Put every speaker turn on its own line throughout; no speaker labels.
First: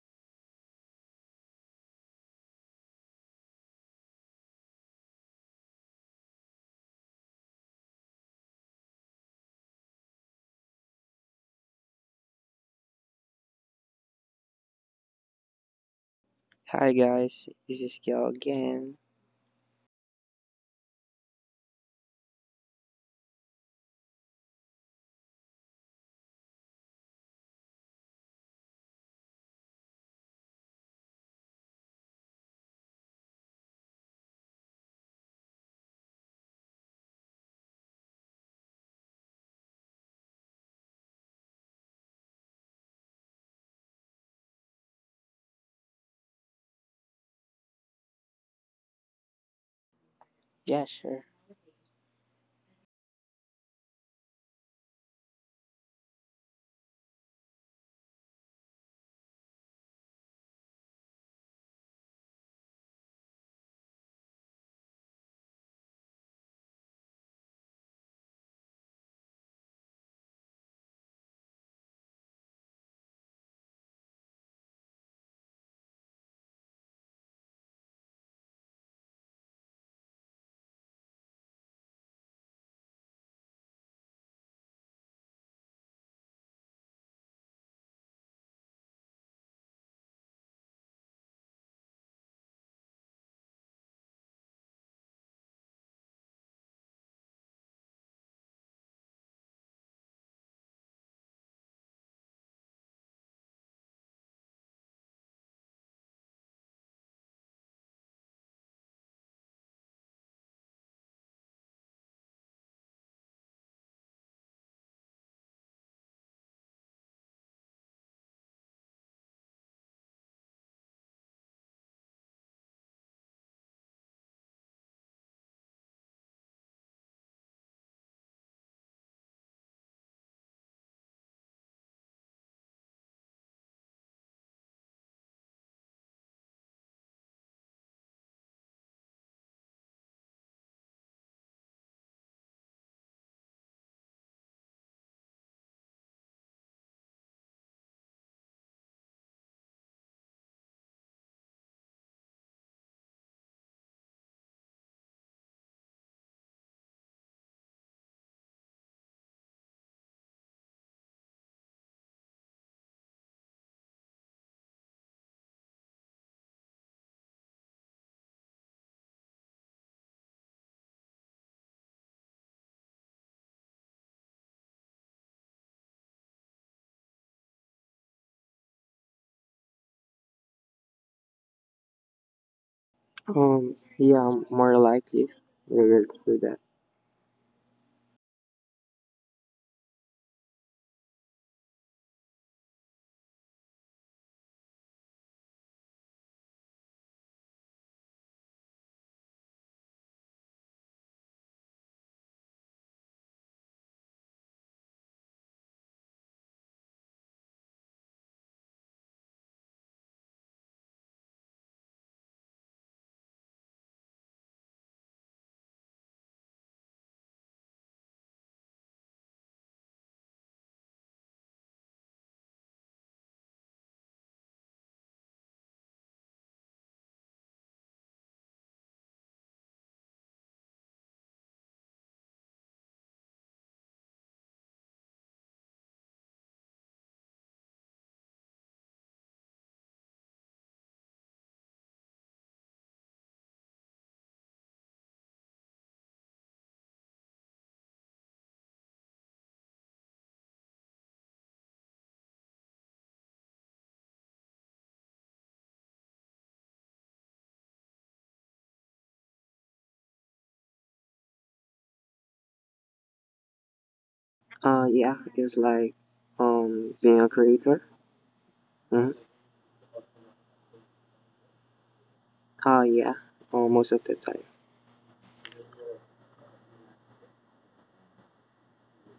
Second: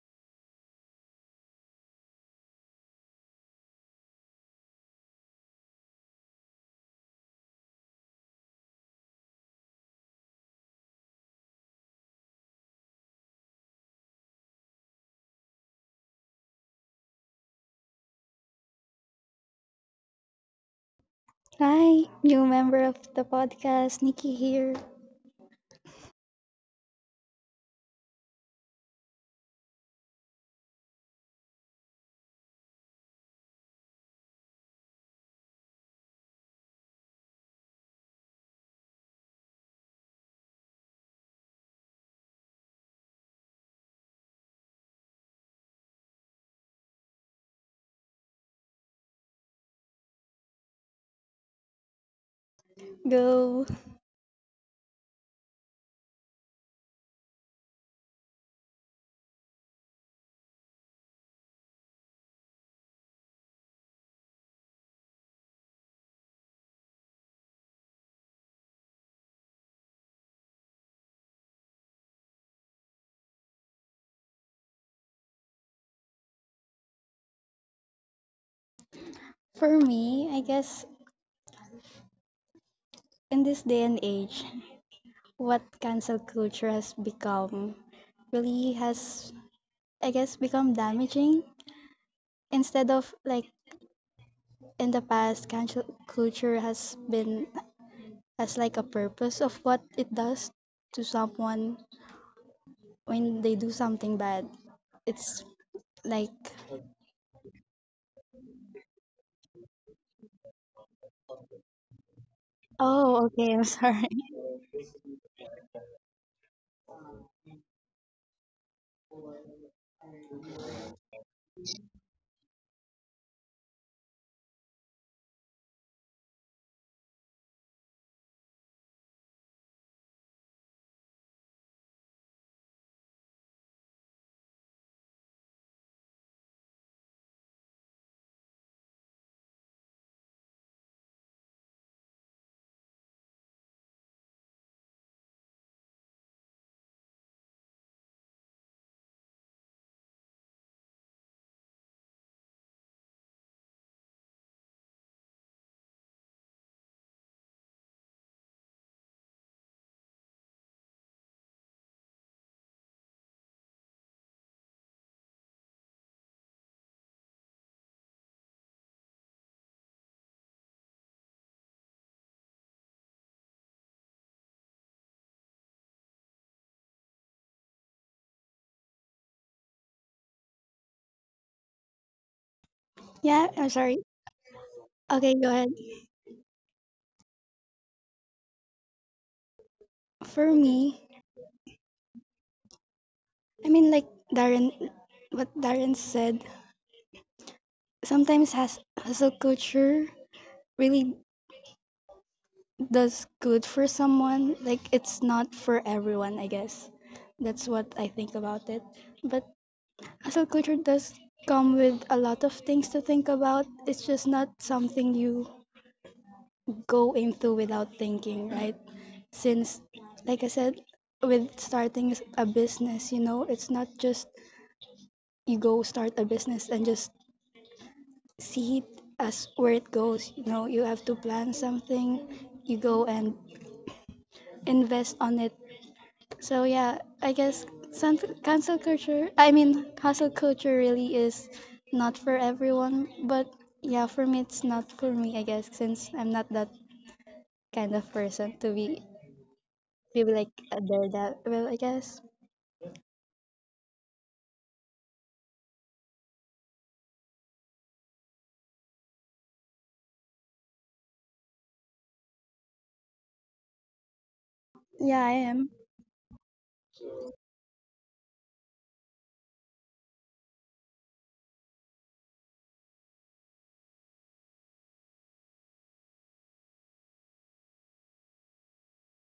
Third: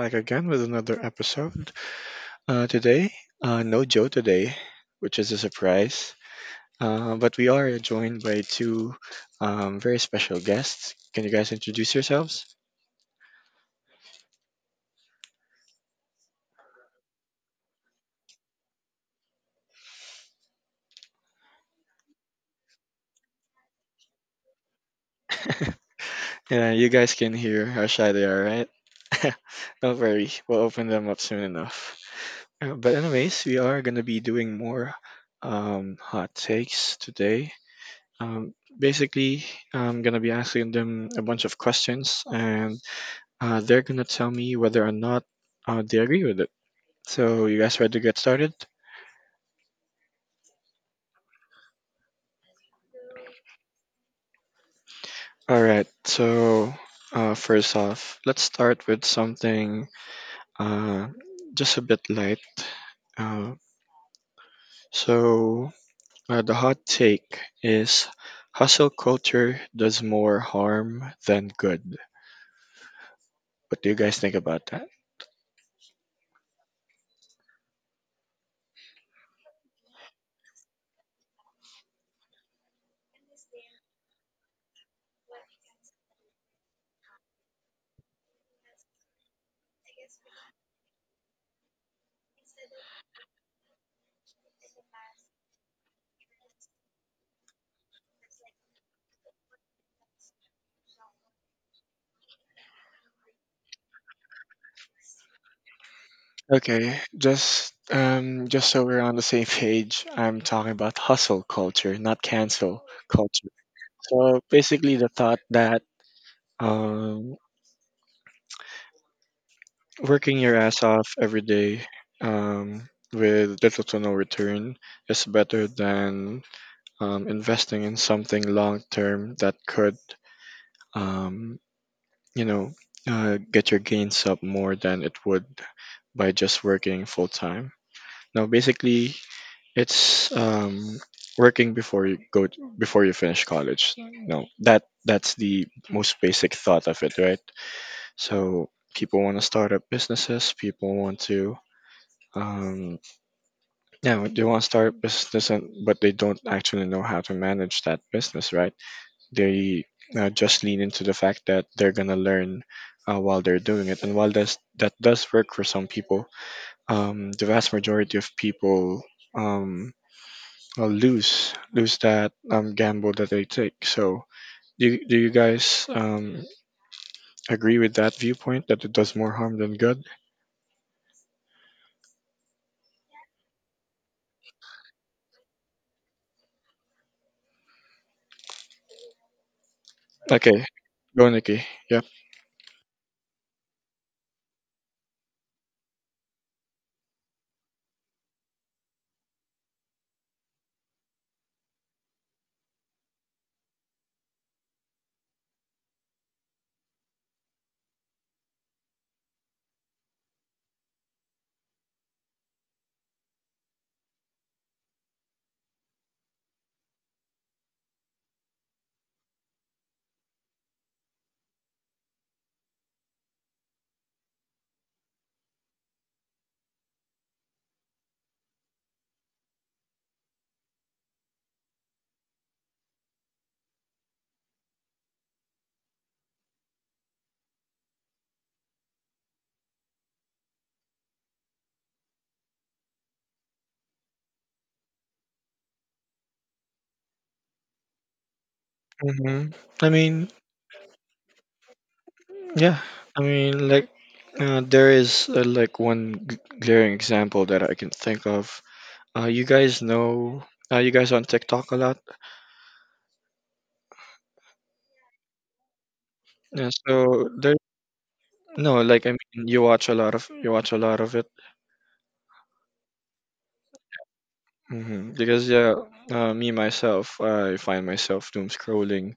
back again with another episode. Uh, today, no Joe today, which is a surprise. But we are joined by two very special guests. Can you guys introduce yourselves?
Hi guys, this is Gil again.
Hi, new member of the podcast, Nikki here.
Yeah, you guys can hear how shy they are, right? Don't worry, we'll open them up soon enough. But anyways, we are gonna be doing more hot takes today. Basically, I'm gonna be asking them a bunch of questions, and they're gonna tell me whether or not they agree with it. So, you guys ready to get started?
Yeah, sure.
Go.
All right. First off, let's start with something uh, just a bit light. Uh, so, the hot take is hustle culture does more harm than good. What do you guys think about that?
For me, I guess in this day and age, what cancel culture has become really has, I guess, become damaging. Instead of like in the past, cancel culture has been as like a purpose of what it does to someone when they do something bad. It's like,
Okay, just so we're on the same page, I'm talking about hustle culture, not cancel
oh, okay,
culture.
I'm sorry.
So basically, the thought that um, working your ass off every day with little to no return is better than investing in something long term that could, um, you know, get your gains up more than it would by just working full time. Now, basically, It's working before you before you finish college. No, that's the most basic thought of it, right? So people want to start up businesses. People want to um, yeah, they want to start up business, and, but they don't actually know how to manage that business, right? They just lean into the fact that they're gonna learn while they're doing it, and that does work for some people, the vast majority of people. Um, lose that gamble that they take. So do you guys agree with that viewpoint that it does more harm than good?
Yeah, I'm sorry.
Yeah, more
Okay,
likely
go ahead.
regards to that.
For
Okay,
me,
go Nikki. Yep.
like Darren, what Darren said, sometimes has hustle culture really does good for someone. Like it's not for everyone, I guess. That's what I think about it. But hustle culture does come with a lot of things to think about. It's just not something you go into without thinking, right? Since, like I said, with starting a business, you know, it's not just you go start a business and just see it as where it goes. You know, you have to plan something, you go and invest on it. So yeah, I guess some cancel culture. I mean, hustle culture really is not for everyone, but yeah, for me it's not for me. I guess since I'm not that kind of person to be
hmm I mean,
like a daredevil. I guess
yeah. I mean, like there is like one glaring example that I can think of. You guys know. You guys on TikTok a lot.
yeah,
Yeah,
I
it's
am.
like
Yeah,
being a
so there.
creator.
No, like
Mm-hmm.
I mean, you watch a lot of it.
Yeah, most of the time.
Because yeah, me myself, I find myself doom scrolling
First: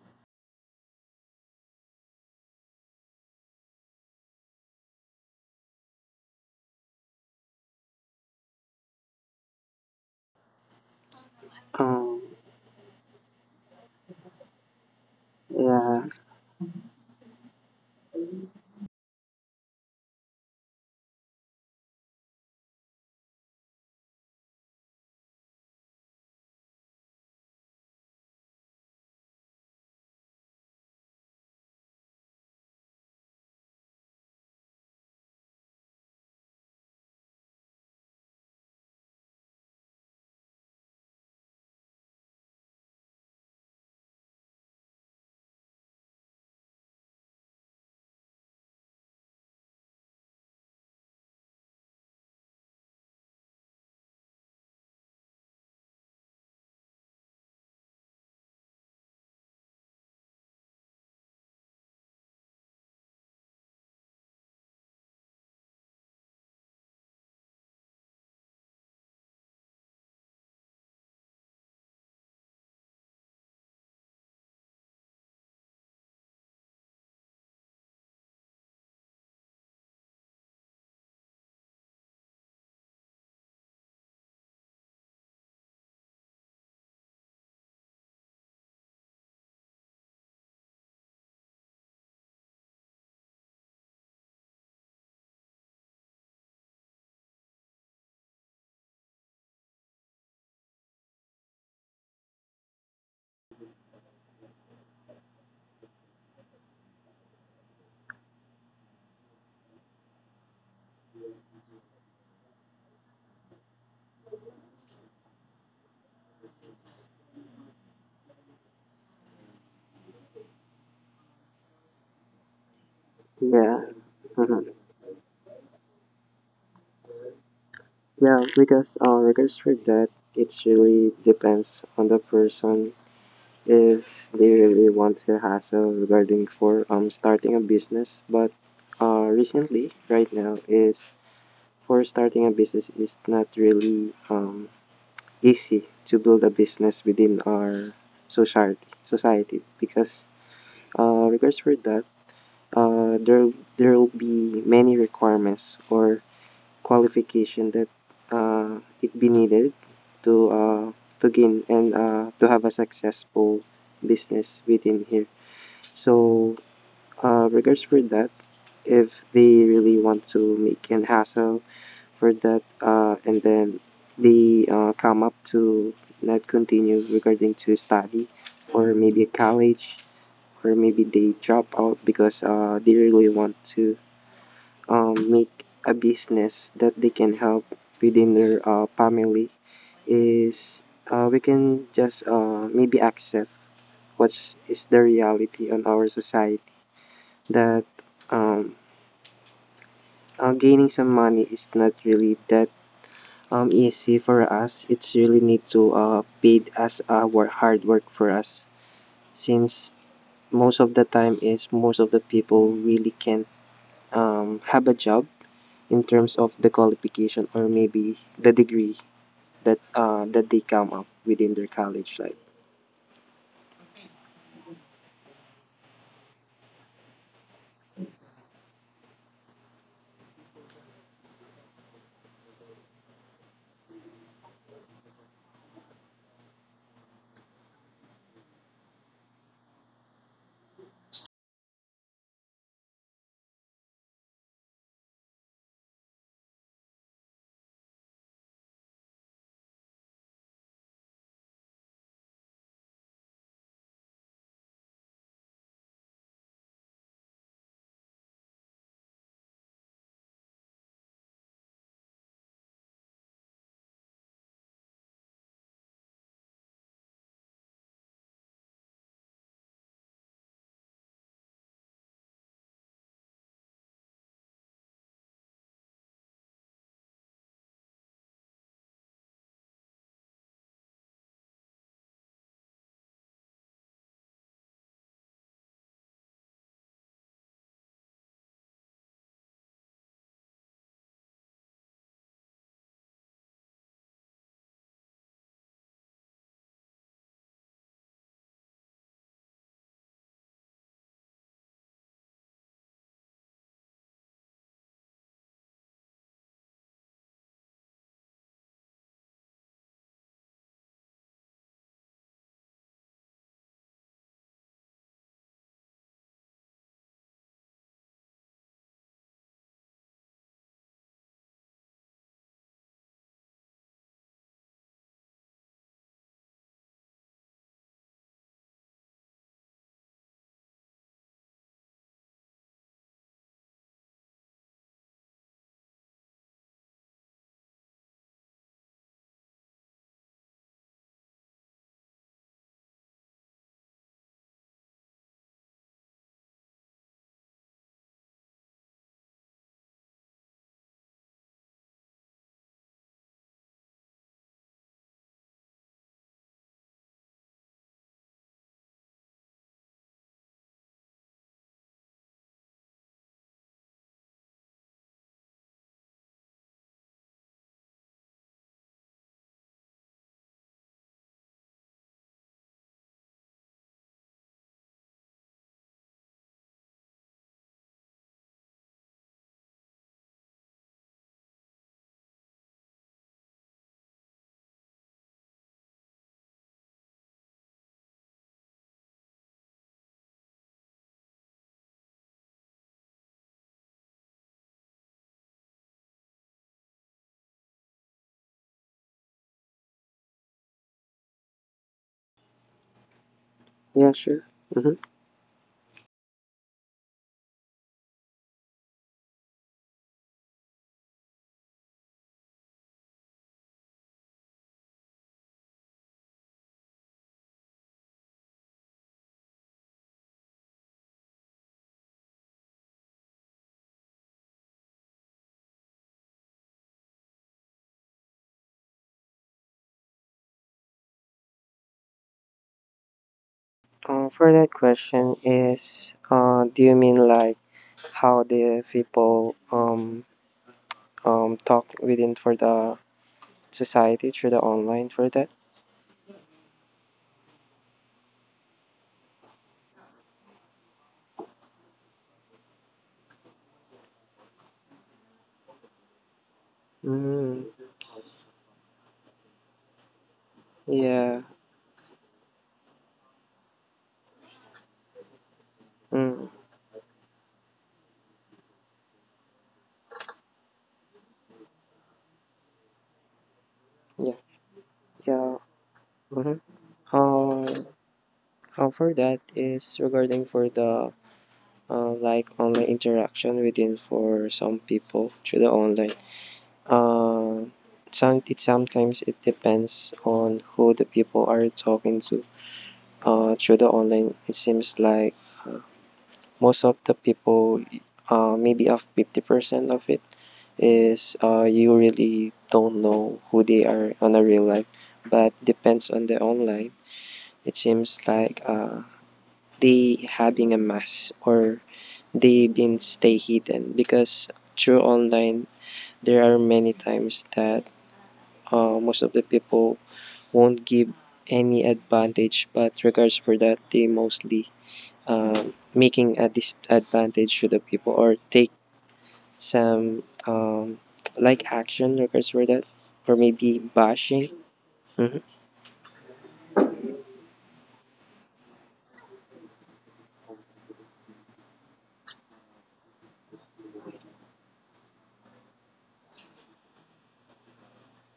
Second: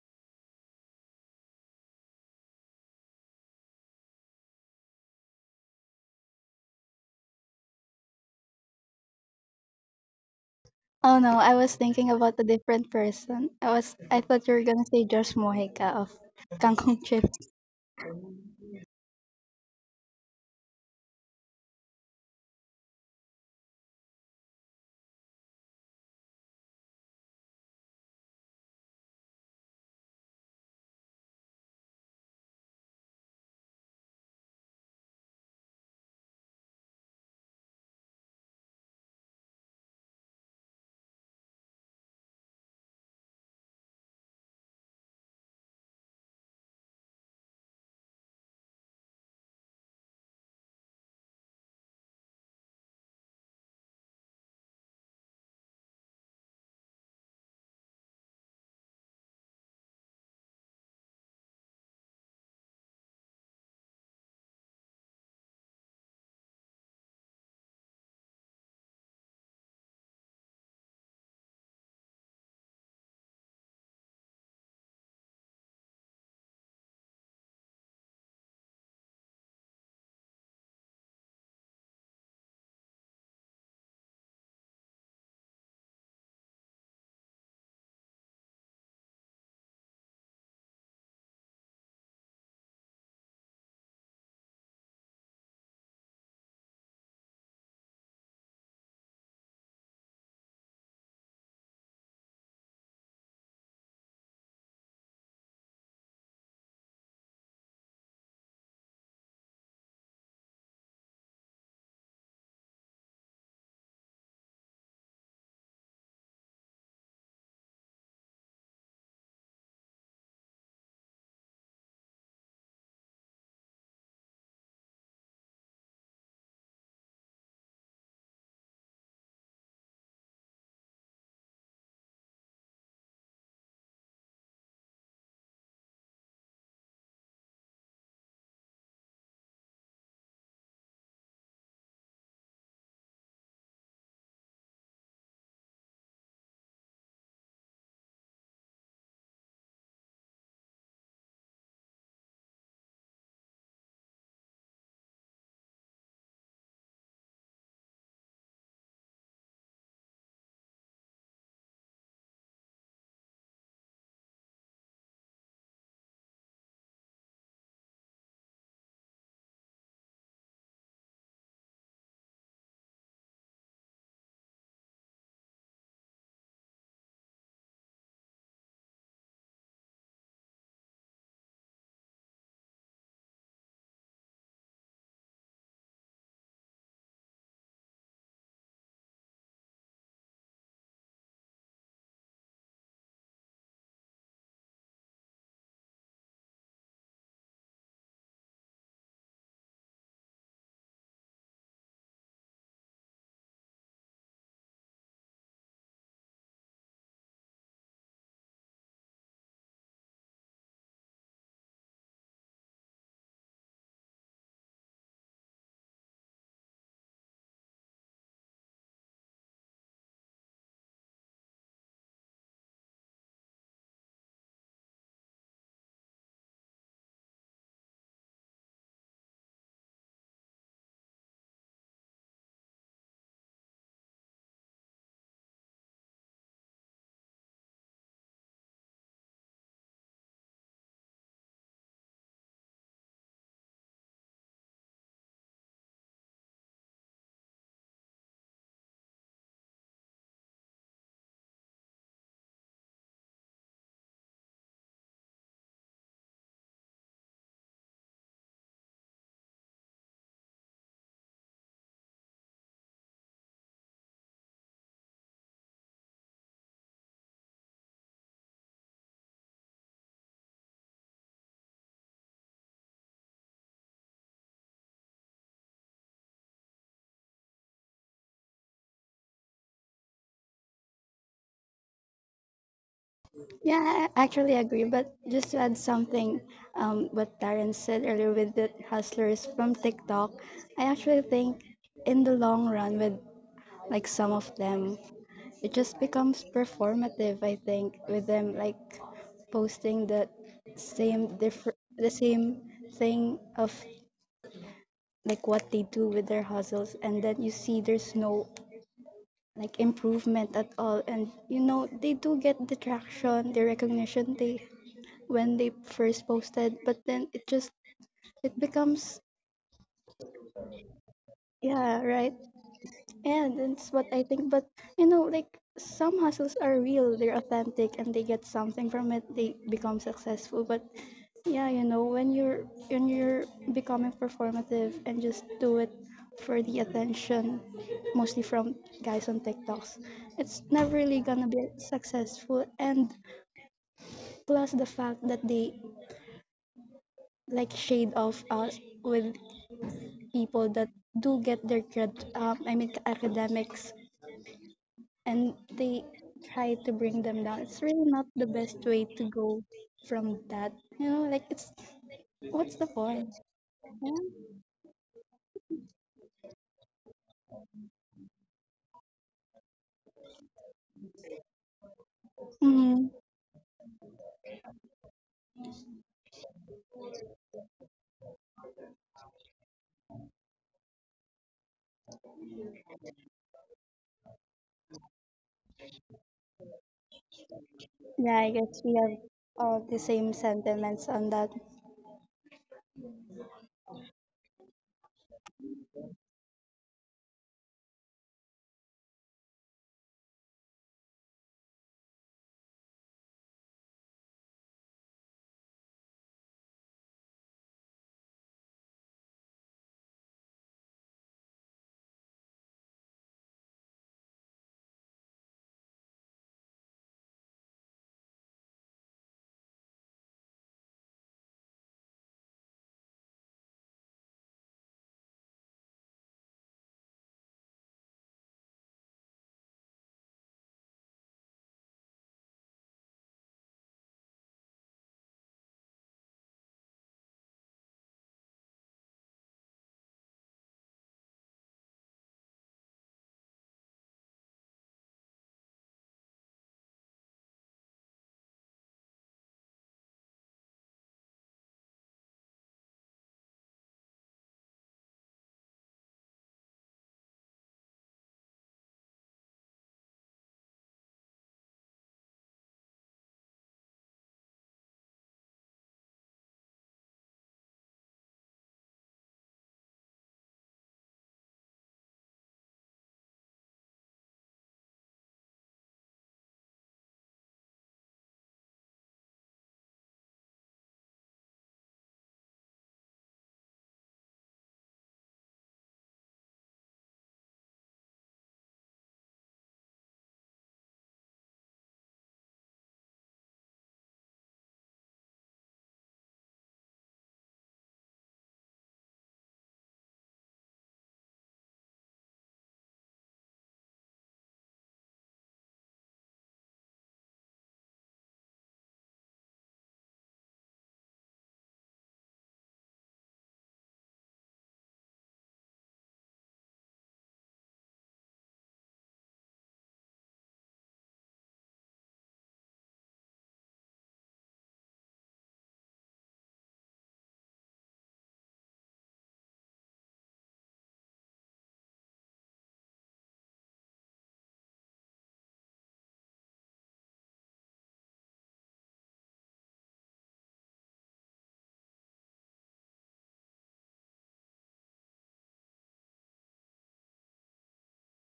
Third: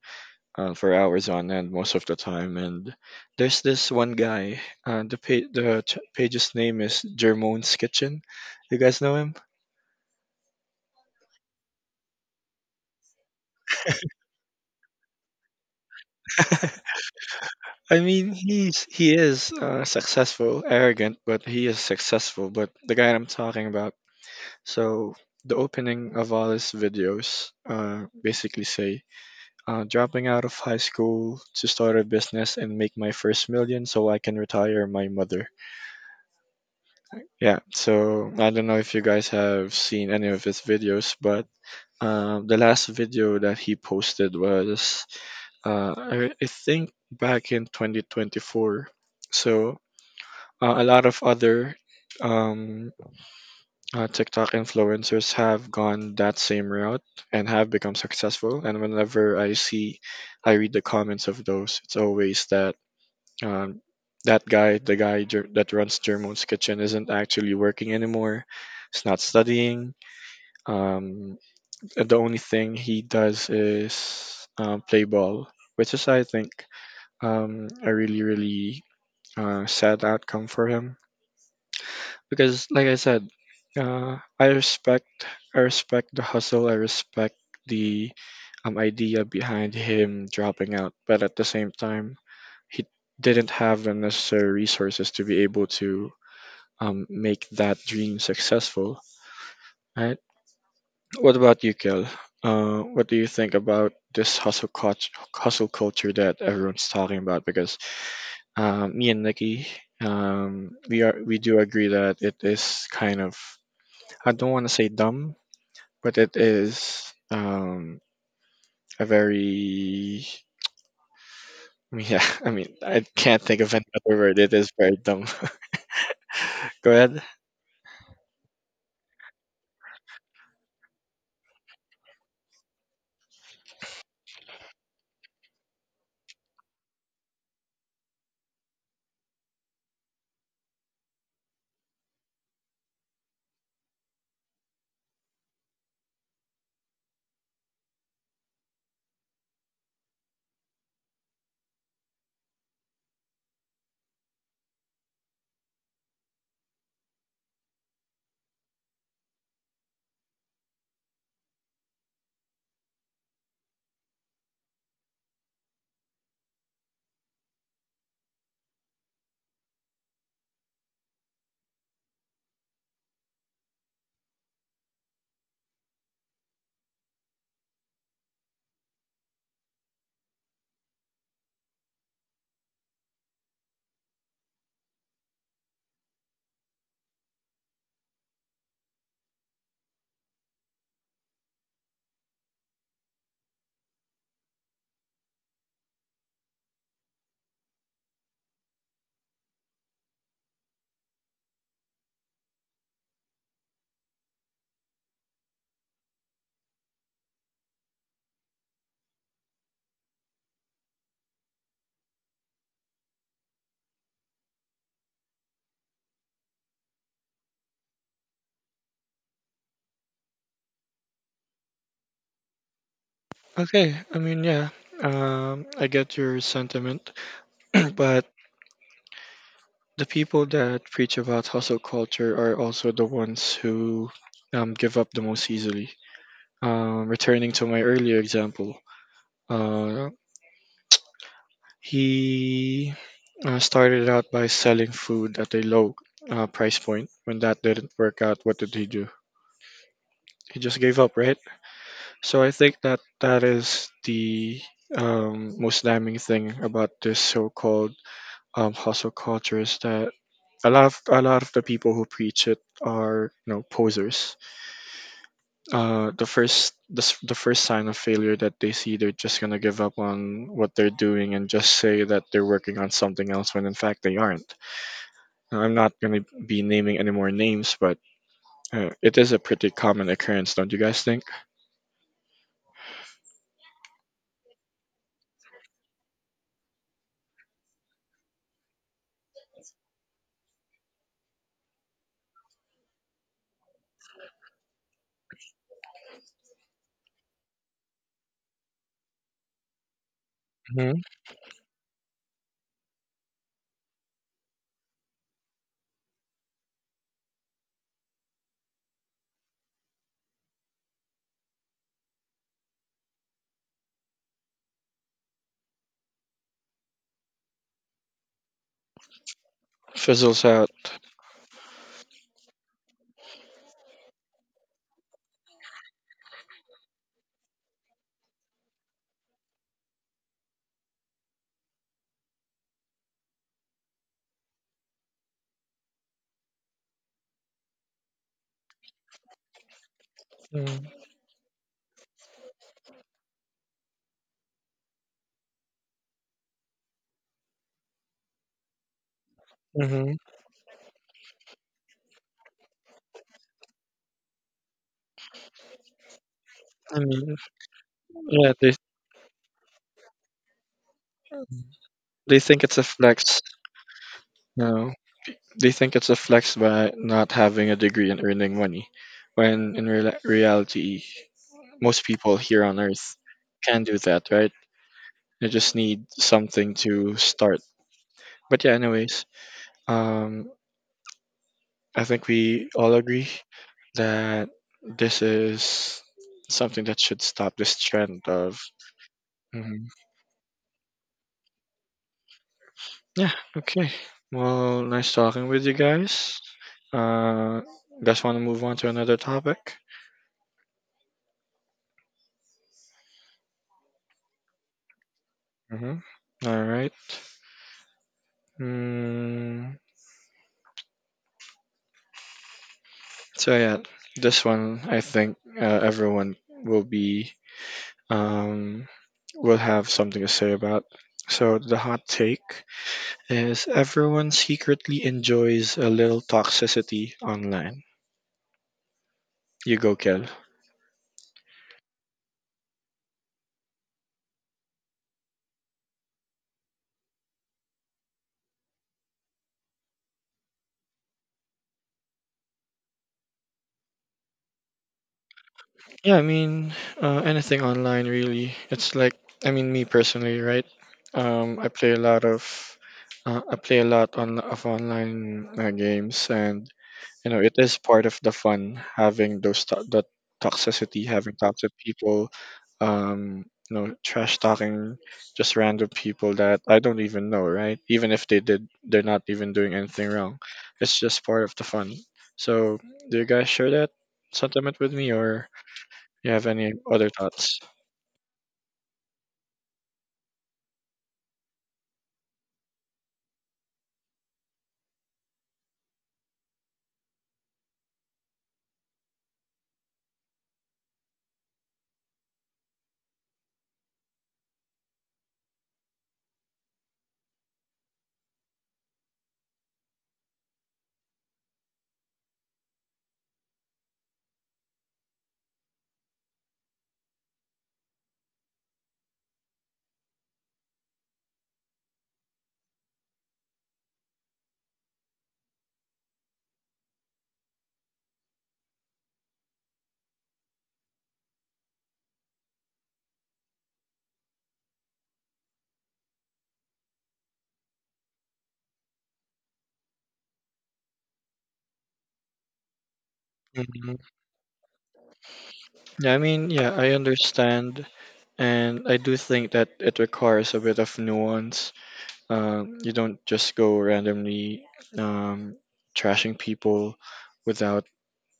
for hours on end most of the time. And there's this one guy. The pa- the ch- page's name is Jermone's Kitchen. You guys know him?
Oh no, I was thinking
Um,
about a different person. I thought you were gonna say Josh Mojica
yeah,
of Kangkong Chip.
I mean, he is successful, arrogant, but he is successful. But the guy I'm talking about. So the opening of all his videos basically say, dropping out of high school to start a business and make my first million so I can retire my mother. Yeah, so I don't know if you guys have seen any of his videos, but the last video that he posted was, I think, back in 2024. So a lot of other um, TikTok influencers have gone that same route and have become successful. And whenever I see, I read the comments of those, it's always that um, the guy that runs German's kitchen, isn't actually working anymore. He's not studying. Um, the only thing he does is play ball, which is, I think, a really, really sad outcome for him. Because, like I said, uh, I respect, I respect the hustle. I respect the idea behind him dropping out, but at the same time, he didn't have the necessary resources to be able to make that dream successful. Right? What about you, Kel? What do you think about this hustle culture that everyone's talking about? Because me and Nikki, um, we do agree that it is kind of I don't want to say dumb, but it is a very yeah. I mean, I can't think of any
yeah,
other word. It is
mm-hmm.
very dumb. Go ahead.
Yeah. Because regards for that, it really depends on the person if they really want to hassle regarding for starting a business, but recently right now is. For starting a business, it's not really easy to build a business within our society because regards for that, uh, there there will be many requirements or qualification that it be needed to uh, to gain and to have a successful business within here. So regards for that, if they really want to make an hassle for that and then they come up to not continue regarding to study for maybe a college or maybe they drop out because they really want to make a business that they can help within their family is we can just maybe accept what's is the reality on our society that um, gaining some money is not really that easy for us. It's really need to paid as our hard work for us since most of the time is most of the people really can't have a job in terms of the qualification or maybe the degree that they come up within their college life.
Okay, I mean, yeah, I get your sentiment, but the people that preach about hustle culture are also the ones who give up the most easily. Returning to my earlier example, uh, he started out by selling food at a low price point. When that didn't work out, what did he do? He just gave up, right? So I think that is the most damning thing about this so-called hustle cultures that a lot of the people who preach it are, you know, posers. The first sign of failure that they see, they're just gonna give up on what they're doing and just say that they're working on something else when in fact they aren't. Now, I'm not gonna be naming any more names, but it is a pretty common occurrence, don't you guys think?
Yeah, I actually agree. But just to add something, what Taryn said earlier with the hustlers from TikTok, I actually think in the long run, with like some of them, it just becomes performative. I think with them like posting
hmm
the same thing of like what they do with their hustles, and then you see there's no like improvement at all, and you know they do get the traction, the recognition they when they first posted, but then it just it becomes
Fizzles out.
yeah, right. And that's what I think. But you know, like some hustles are real, they're authentic, and they get something from it, they become successful. But yeah, you know, when you're becoming performative and just do it for the attention, mostly from guys on TikToks, it's never really gonna be successful. And plus the fact that they like shade off us with
Mm-hmm.
people that do get their I mean, academics, and they try
I
to bring
mean,
them down. It's really not
yeah,
the best way to go from that. You know, like it's
they think it's a
what's the
flex.
point? Yeah.
No. They think it's a flex by not having a degree and earning money, when in real reality, most people here on Earth
Mm,
can do that, right? They just need something to start. But yeah, anyways, um, I think we all agree that this is something that should stop this trend
yeah,
of.
I guess we have
Mhm.
all the same sentiments on that.
Yeah, okay. Well, nice talking with you guys. Uh, guys, want to move on to another topic?
Yeah, sure. Mm-hmm.
Mm-hmm. All right. Mm, so yeah, this one I think everyone will be um, will have something to say about. So the hot take is everyone secretly enjoys a little toxicity online. You go, Kel.
For that question is do you mean like how the people talk within for the society through the online for that?
Yeah, anything online really. It's like I mean me personally, right? Um, I play a lot of I play a lot on of online games and you know it
Mm.
is part of the fun having the toxicity, having
Yeah.
toxic people um you know, trash talking just random people
Mm,
that I don't even know, right? Even if they did, they're not even doing anything wrong. It's just part of the fun. So do you guys share that
yeah.
sentiment with me or
Yeah.
you have
Mm-hmm.
any other thoughts?
Um, for that is regarding for the like online interaction within for some people through the online. Uh, Sometimes it depends on who the people are talking to. Through the online, it seems like uh, most of the people, maybe of 50% of it is you really don't know who they are on a real life, but depends on the online. It seems like they having a mask or they been stay hidden because through online there are many times that most of the people won't give any advantage but regards for that they mostly uh, making a disadvantage to the people or take some like action regards for that or maybe
Mhm.
bashing. Mhm.
Yeah, I mean, yeah, I understand, and I do think that it requires a bit of nuance. You don't just go randomly um, trashing people without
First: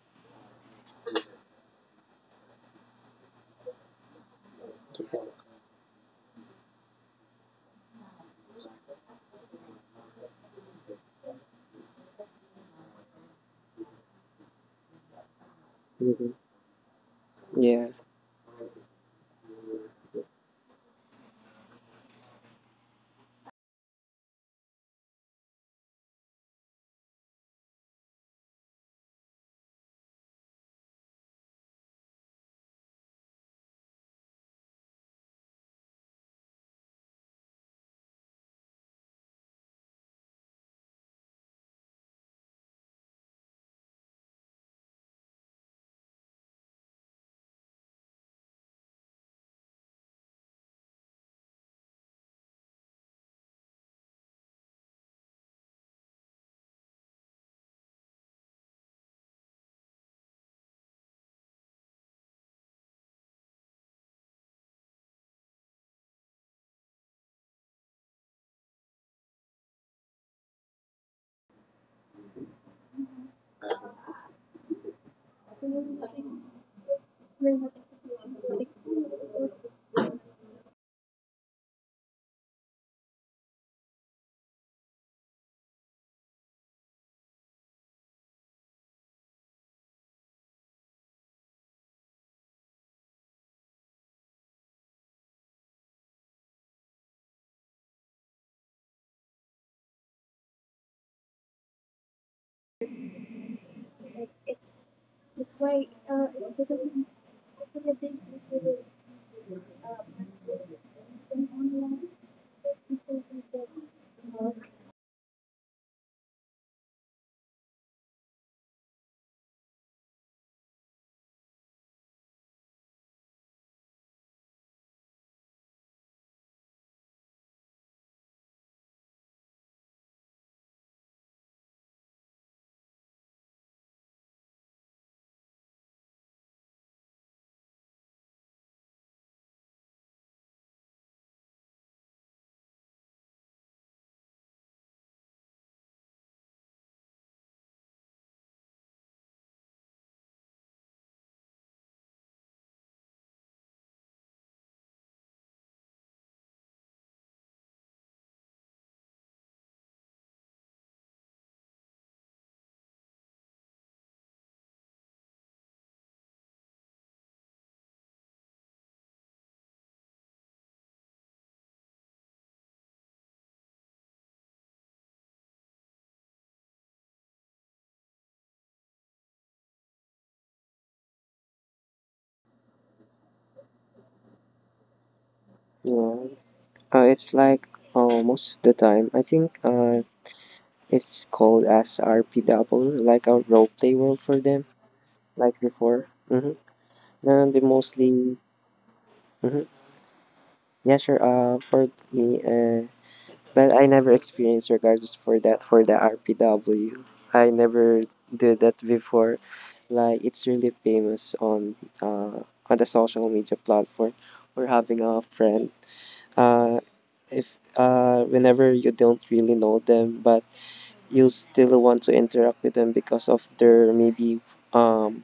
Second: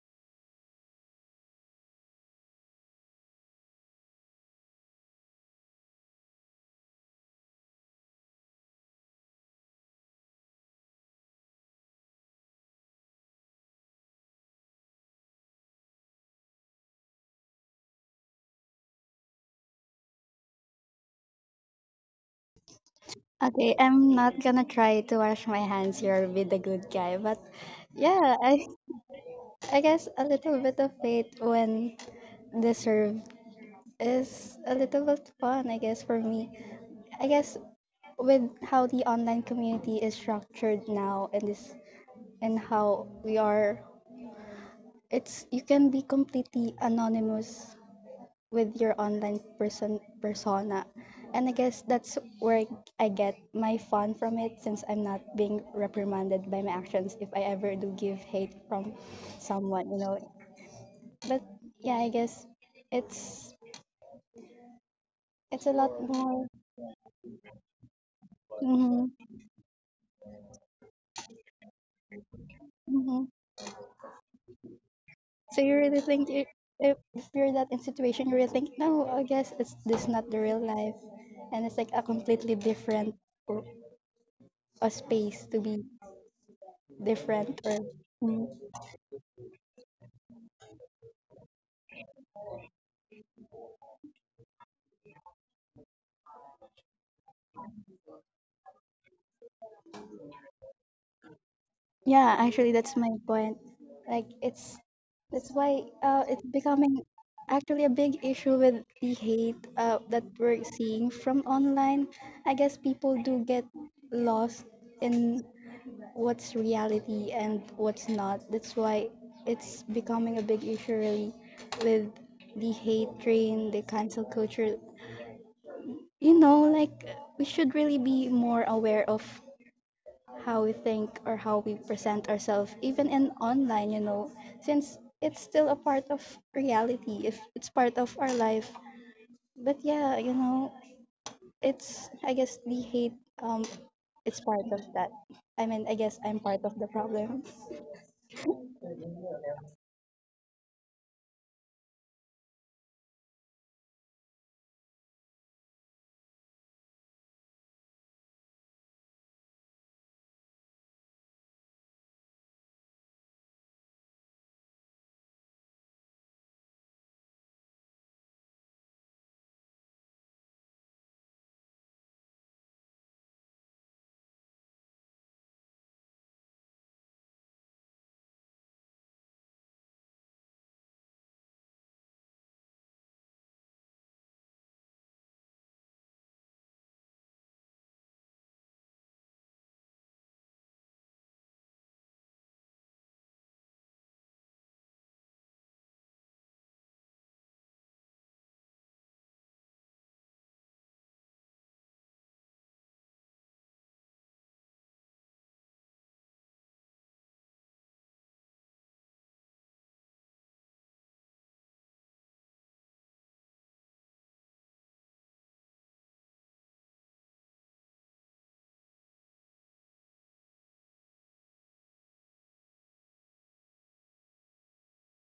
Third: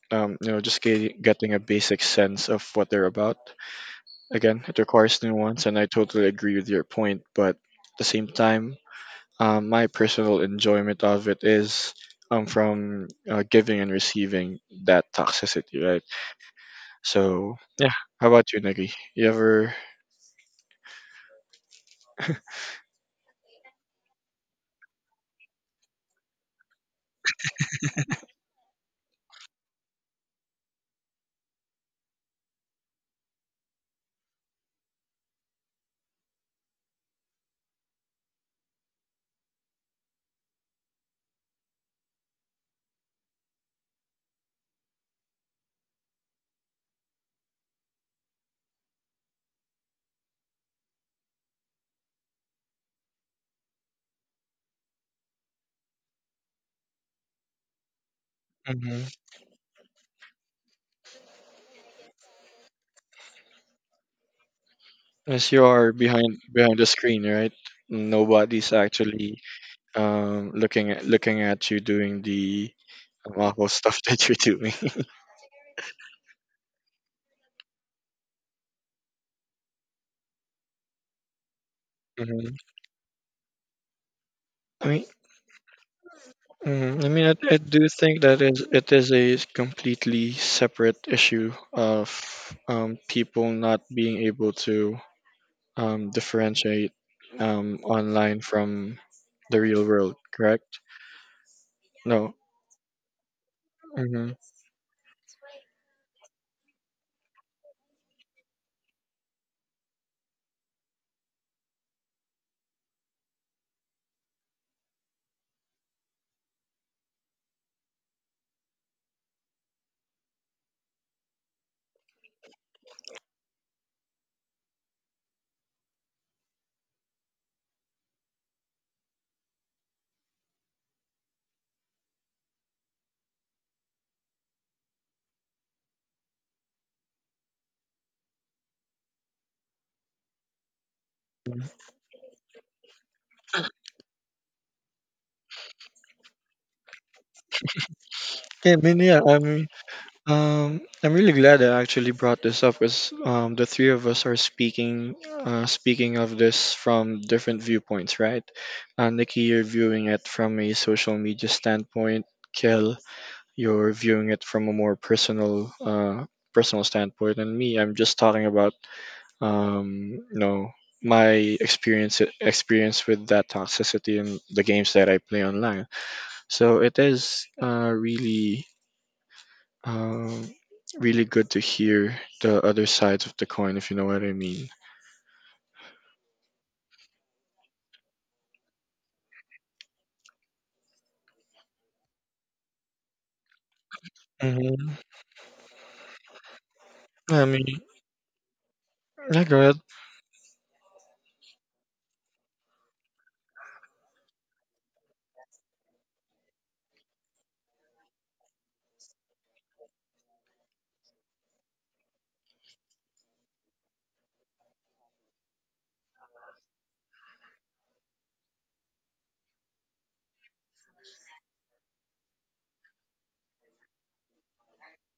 getting a basic sense of what they're about. Again, it requires nuance, and I totally agree with your point. But at the same time, my personal enjoyment of it is from giving and receiving that toxicity, right?
Mhm.
So
Yeah,
yeah, how about you, Nikki? You ever?
Okay, I'm not gonna try to wash my hands here with the good guy, but yeah, I guess a little bit of faith when deserved is a little bit fun, I guess, for me. I guess with how the online community is structured now, and this and how we are, it's you can be completely anonymous with your online persona, and I guess that's where I get my fun from it, since I'm not being reprimanded by my actions if I ever do give hate from
hmm
someone, you know. But yeah, I guess it's
As you
a
are
lot more.
behind the screen, right? Nobody's
Hmm.
actually looking at you doing the awful stuff that you're doing.
So you really think if, you're that in situation, you really think, no, I guess it's this not the real life, and it's like a completely
hmm
different or a
i mean
space to be
mhm, I mean, I
different or
do think that
Mm,
is it is a completely separate issue of people not being able to differentiate online from the real world, correct?
yeah.
No.
Actually, that's my point. Like
Mm-hmm.
it's that's why it's becoming actually a big issue with the hate that we're seeing from online. I guess people do get lost in what's reality and what's not. That's why it's becoming a big issue really with the hate train, the cancel culture. You know, like we should really be more aware of how we think or how we present ourselves, even in online, you know, since it's still a part of reality, if it's part of our life. But yeah, you know, it's I guess the hate um it's part of that. I mean, I guess I'm part of the problem.
Yeah, I mean, I'm really glad I actually brought this up because the three of us are speaking speaking of this from different viewpoints, right? Nikki, you're viewing it from a social media standpoint. Kel, you're viewing it from a more personal standpoint, and me, I'm just talking about you know, my experience with that toxicity and the games that I play online. So it is um, really good to hear the other sides of the coin, if you know what I mean.
yeah, it's like most of the time I think it's called as RPW, like a role play world for them,
Mm-hmm.
like before. Mm-hmm. Now
I
they
mean,
mostly.
yeah,
Mm-hmm.
go ahead.
Yeah, sure. For me, but I never experienced regardless for that for the RPW. I never did that before. Like it's really famous on the social media platform. We're having a friend. Uh, if whenever you don't really know them, but you still want to interact with them because of their maybe um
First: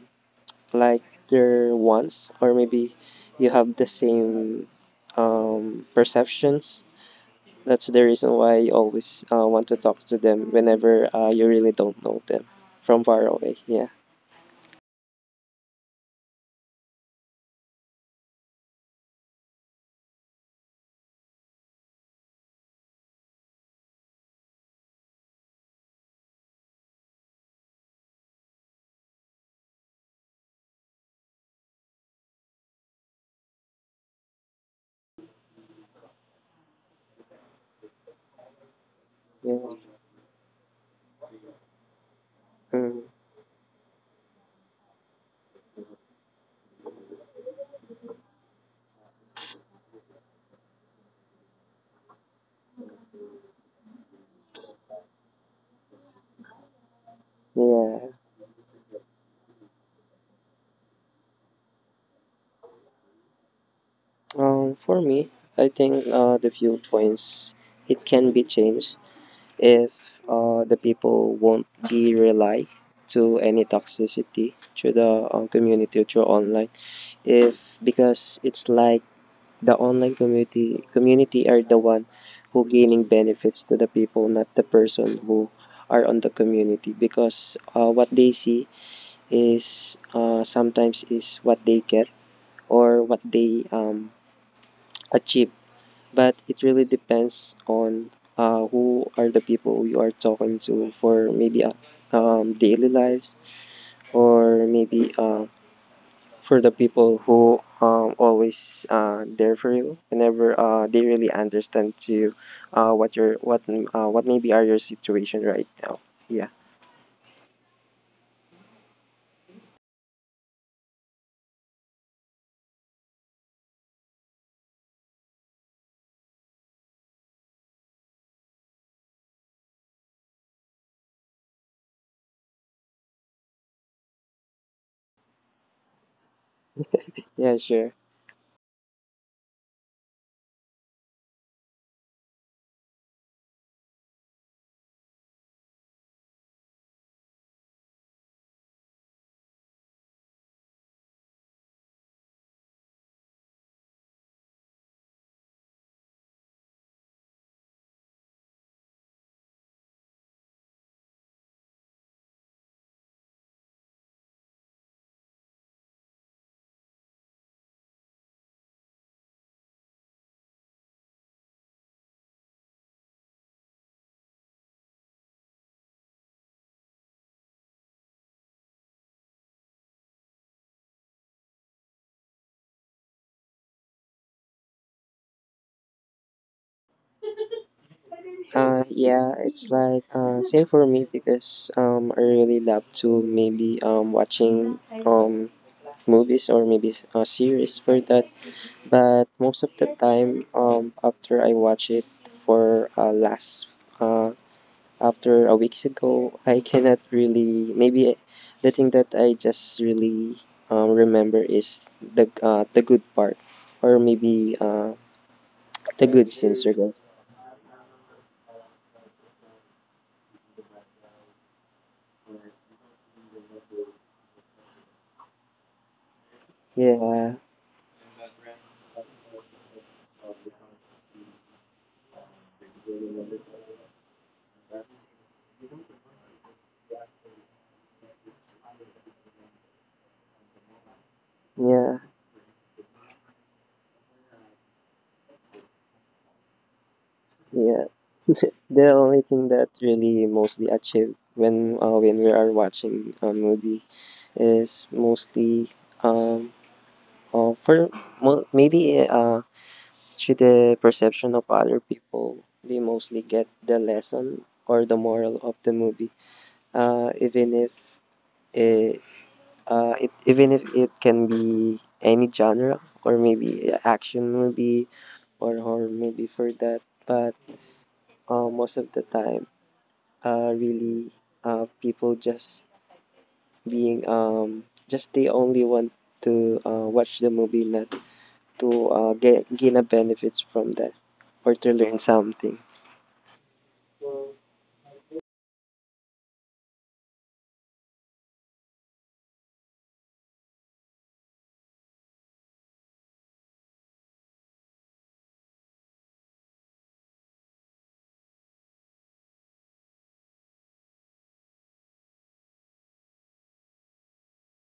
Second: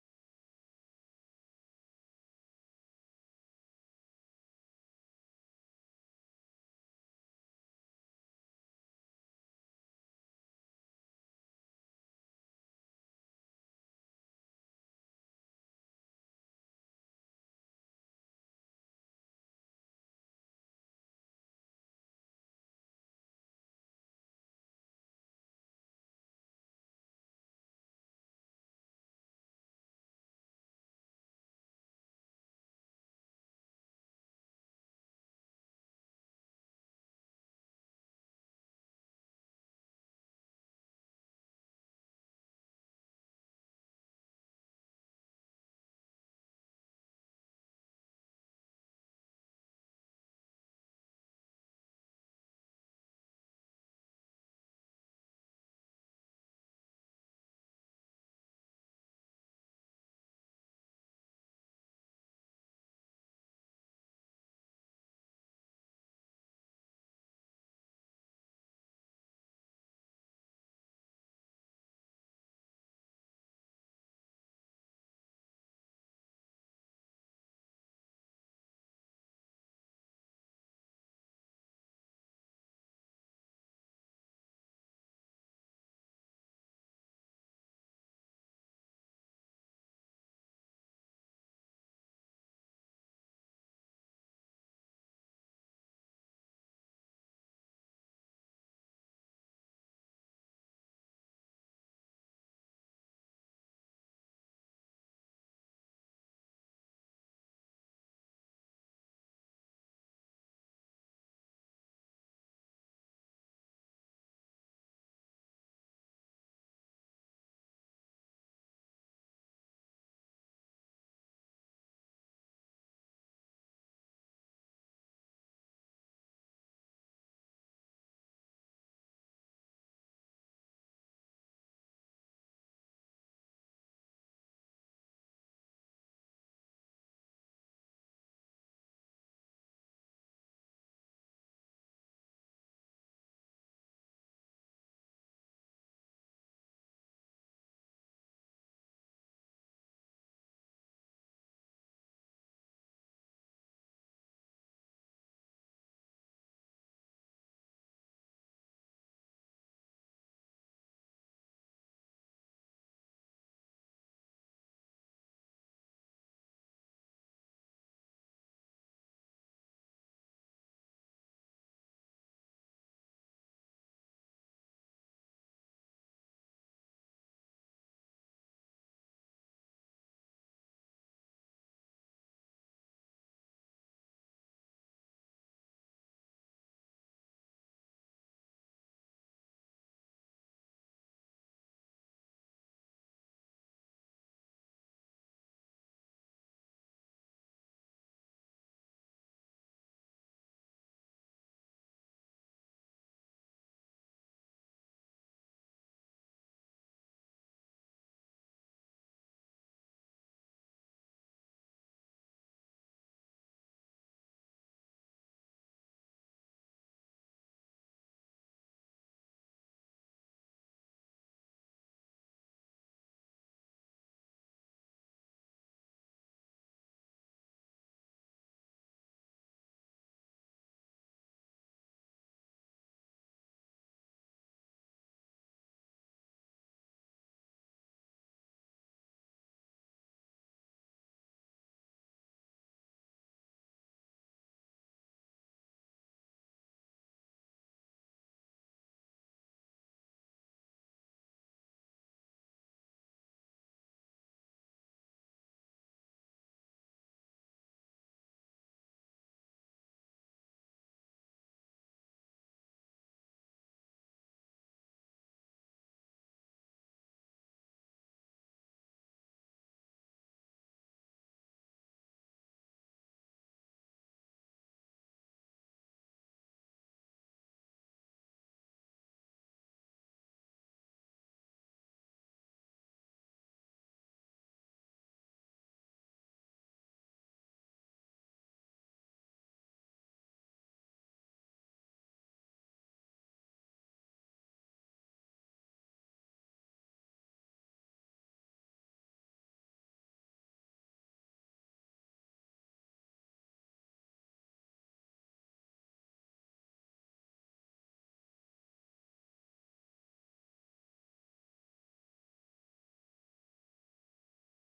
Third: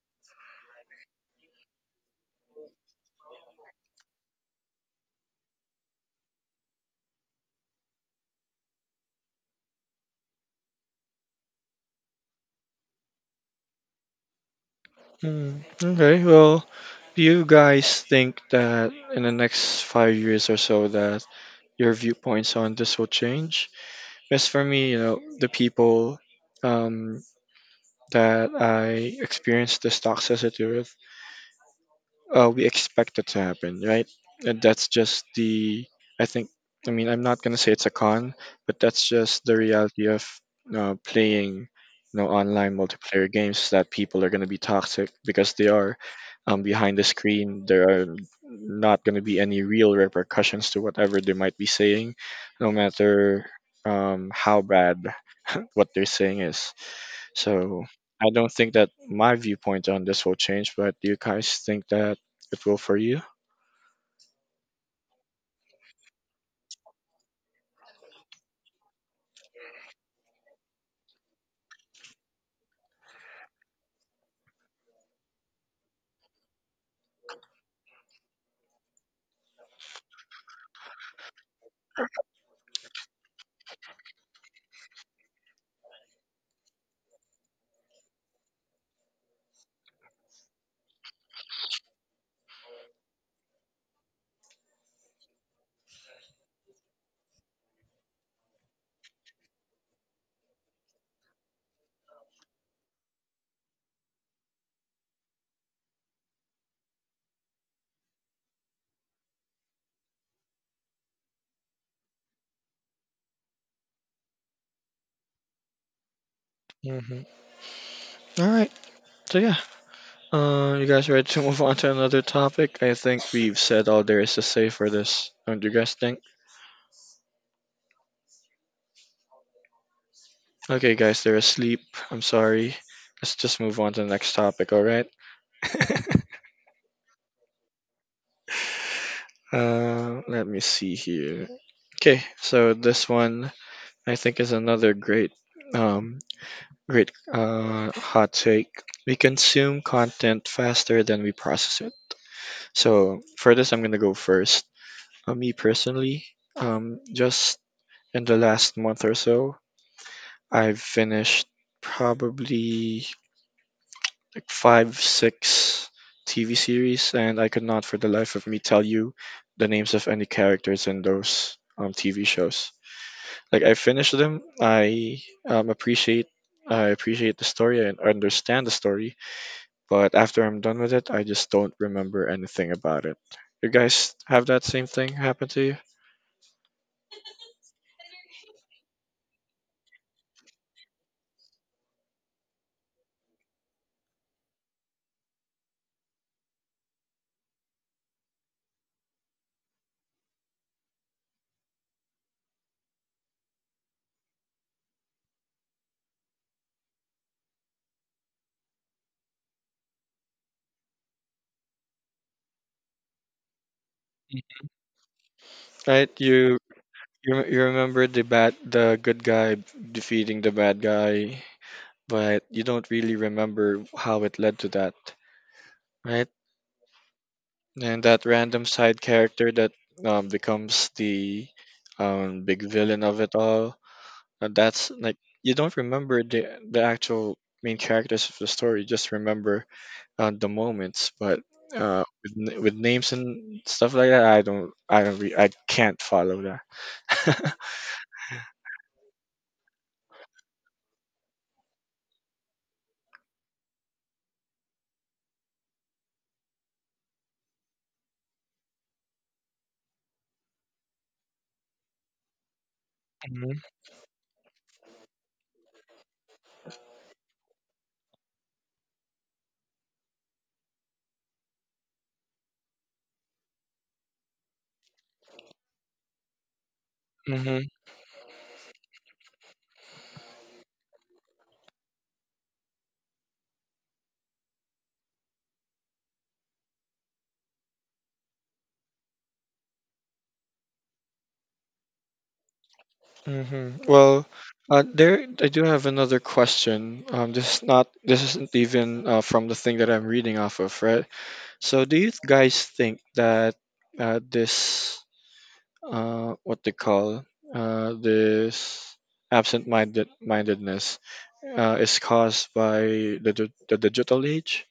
like their wants or maybe you have the same perceptions. That's the reason why you always want to talk to them whenever you really don't know them from far away. Yeah,
Mm, okay, well, do you guys think that in the next 5 years or so that your viewpoints on this will change? As for me, you know, the people um, that I experienced this toxicity with, we expect it to happen, right? And that's just the, I think, I mean, I'm not gonna say it's a con, but that's just the
yeah.
reality of playing, you know, online
Mm,
multiplayer games, that people are gonna be toxic because they are behind the screen. There are not gonna be any real repercussions to whatever they might be saying, no matter how bad what they're saying is. So
yeah.
I don't think that my viewpoint on this will change, but do you guys think that it will for you?
For me, I think the viewpoints it can be changed if the people won't be rely to any toxicity through the community through online. If because it's like the online community are the one who gaining benefits to the people, not the person who are on the community because what they see is sometimes is what they get or what they achieve. But it really depends on who are the people you are talking to for maybe daily lives or maybe for the people who always there for you whenever they really understand to you what maybe are your situation right now. Yeah.
Mm-hmm. All right. So yeah, you guys ready to move on to another topic? I think we've said all there is to say for this. Don't you guys think? Okay, guys, they're asleep. I'm sorry. Let's just move on to the next topic. All right.
Yeah, sure.
Let me see here. Okay, so this one I think is another great. Um, Great hot take. We consume content faster than we process it. So for this, I'm gonna go first. Me personally, just in the last month or so, I've finished probably like five, six TV series, and I could not for the life of me tell you the names of any characters in those TV shows. Like I finished them, um, appreciate I appreciate the story and understand the story, but after I'm done with it, I just don't remember anything about it. You guys have that same thing happen to you?
Yeah, it's like same for me because I really love to maybe watching movies or maybe a series for that. But most of the time, after I watch it for last uh, after a weeks ago, I cannot really maybe the thing that I just really remember is the good part or maybe
Right?
the good
You
scenes. Or good.
you, you remember the good guy defeating the bad guy, but you don't really remember how it led to that, right?
Yeah,
And that random side character that becomes the big villain of it all. And that's like you don't remember the actual main characters of the story. Just remember at the moment, but
yeah,
with names and stuff like that, I don't, re- I can't follow that.
yeah. The only thing that really mostly achieved when we are watching a movie is mostly um, for maybe to the perception of other people. They mostly get the lesson or the moral of the movie, even if it, it even if it can be any genre or maybe a action movie or horror movie for that. But
Mm-hmm.
most of the time, really, people just being just they only want to watch the movie, not to gain a benefits from that or to learn something?
Well, there I do have another question. This is not this isn't even from the thing that I'm reading off of, right? So, do you guys think that this what they call this absent-minded mindedness is caused by the digital age?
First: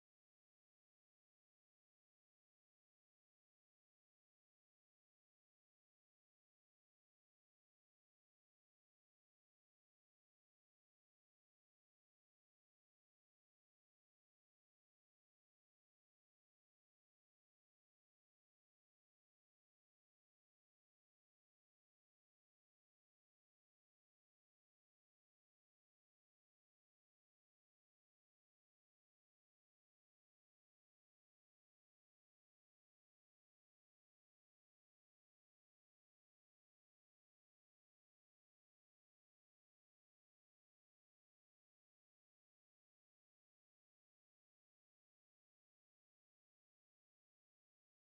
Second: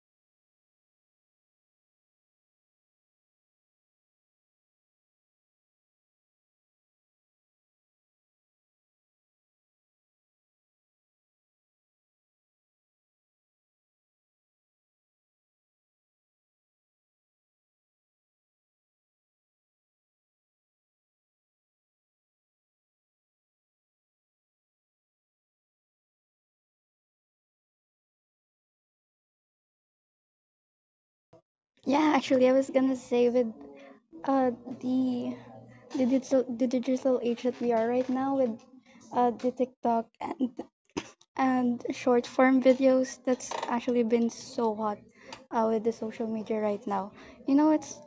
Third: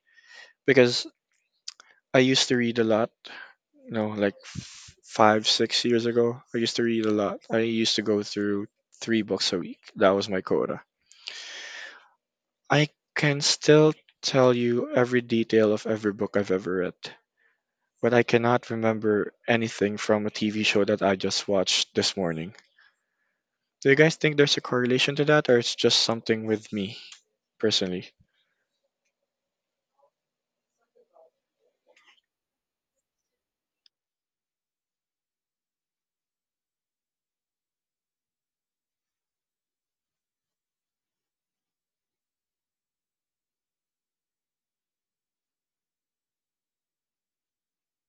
Because I used to read a lot, five, 6 years ago. I used to read a lot. I used to go through three books a week. That was my quota. I can still tell you every detail of every book I've ever read, but I cannot remember anything from a TV show that I just watched this morning. Do you guys think there's a correlation to that, or it's just something with me personally?
Yeah, actually, I was gonna say with uh the the digital age that we are right now with the TikTok and short form videos that's actually been so hot, with the social media right now. You know, it's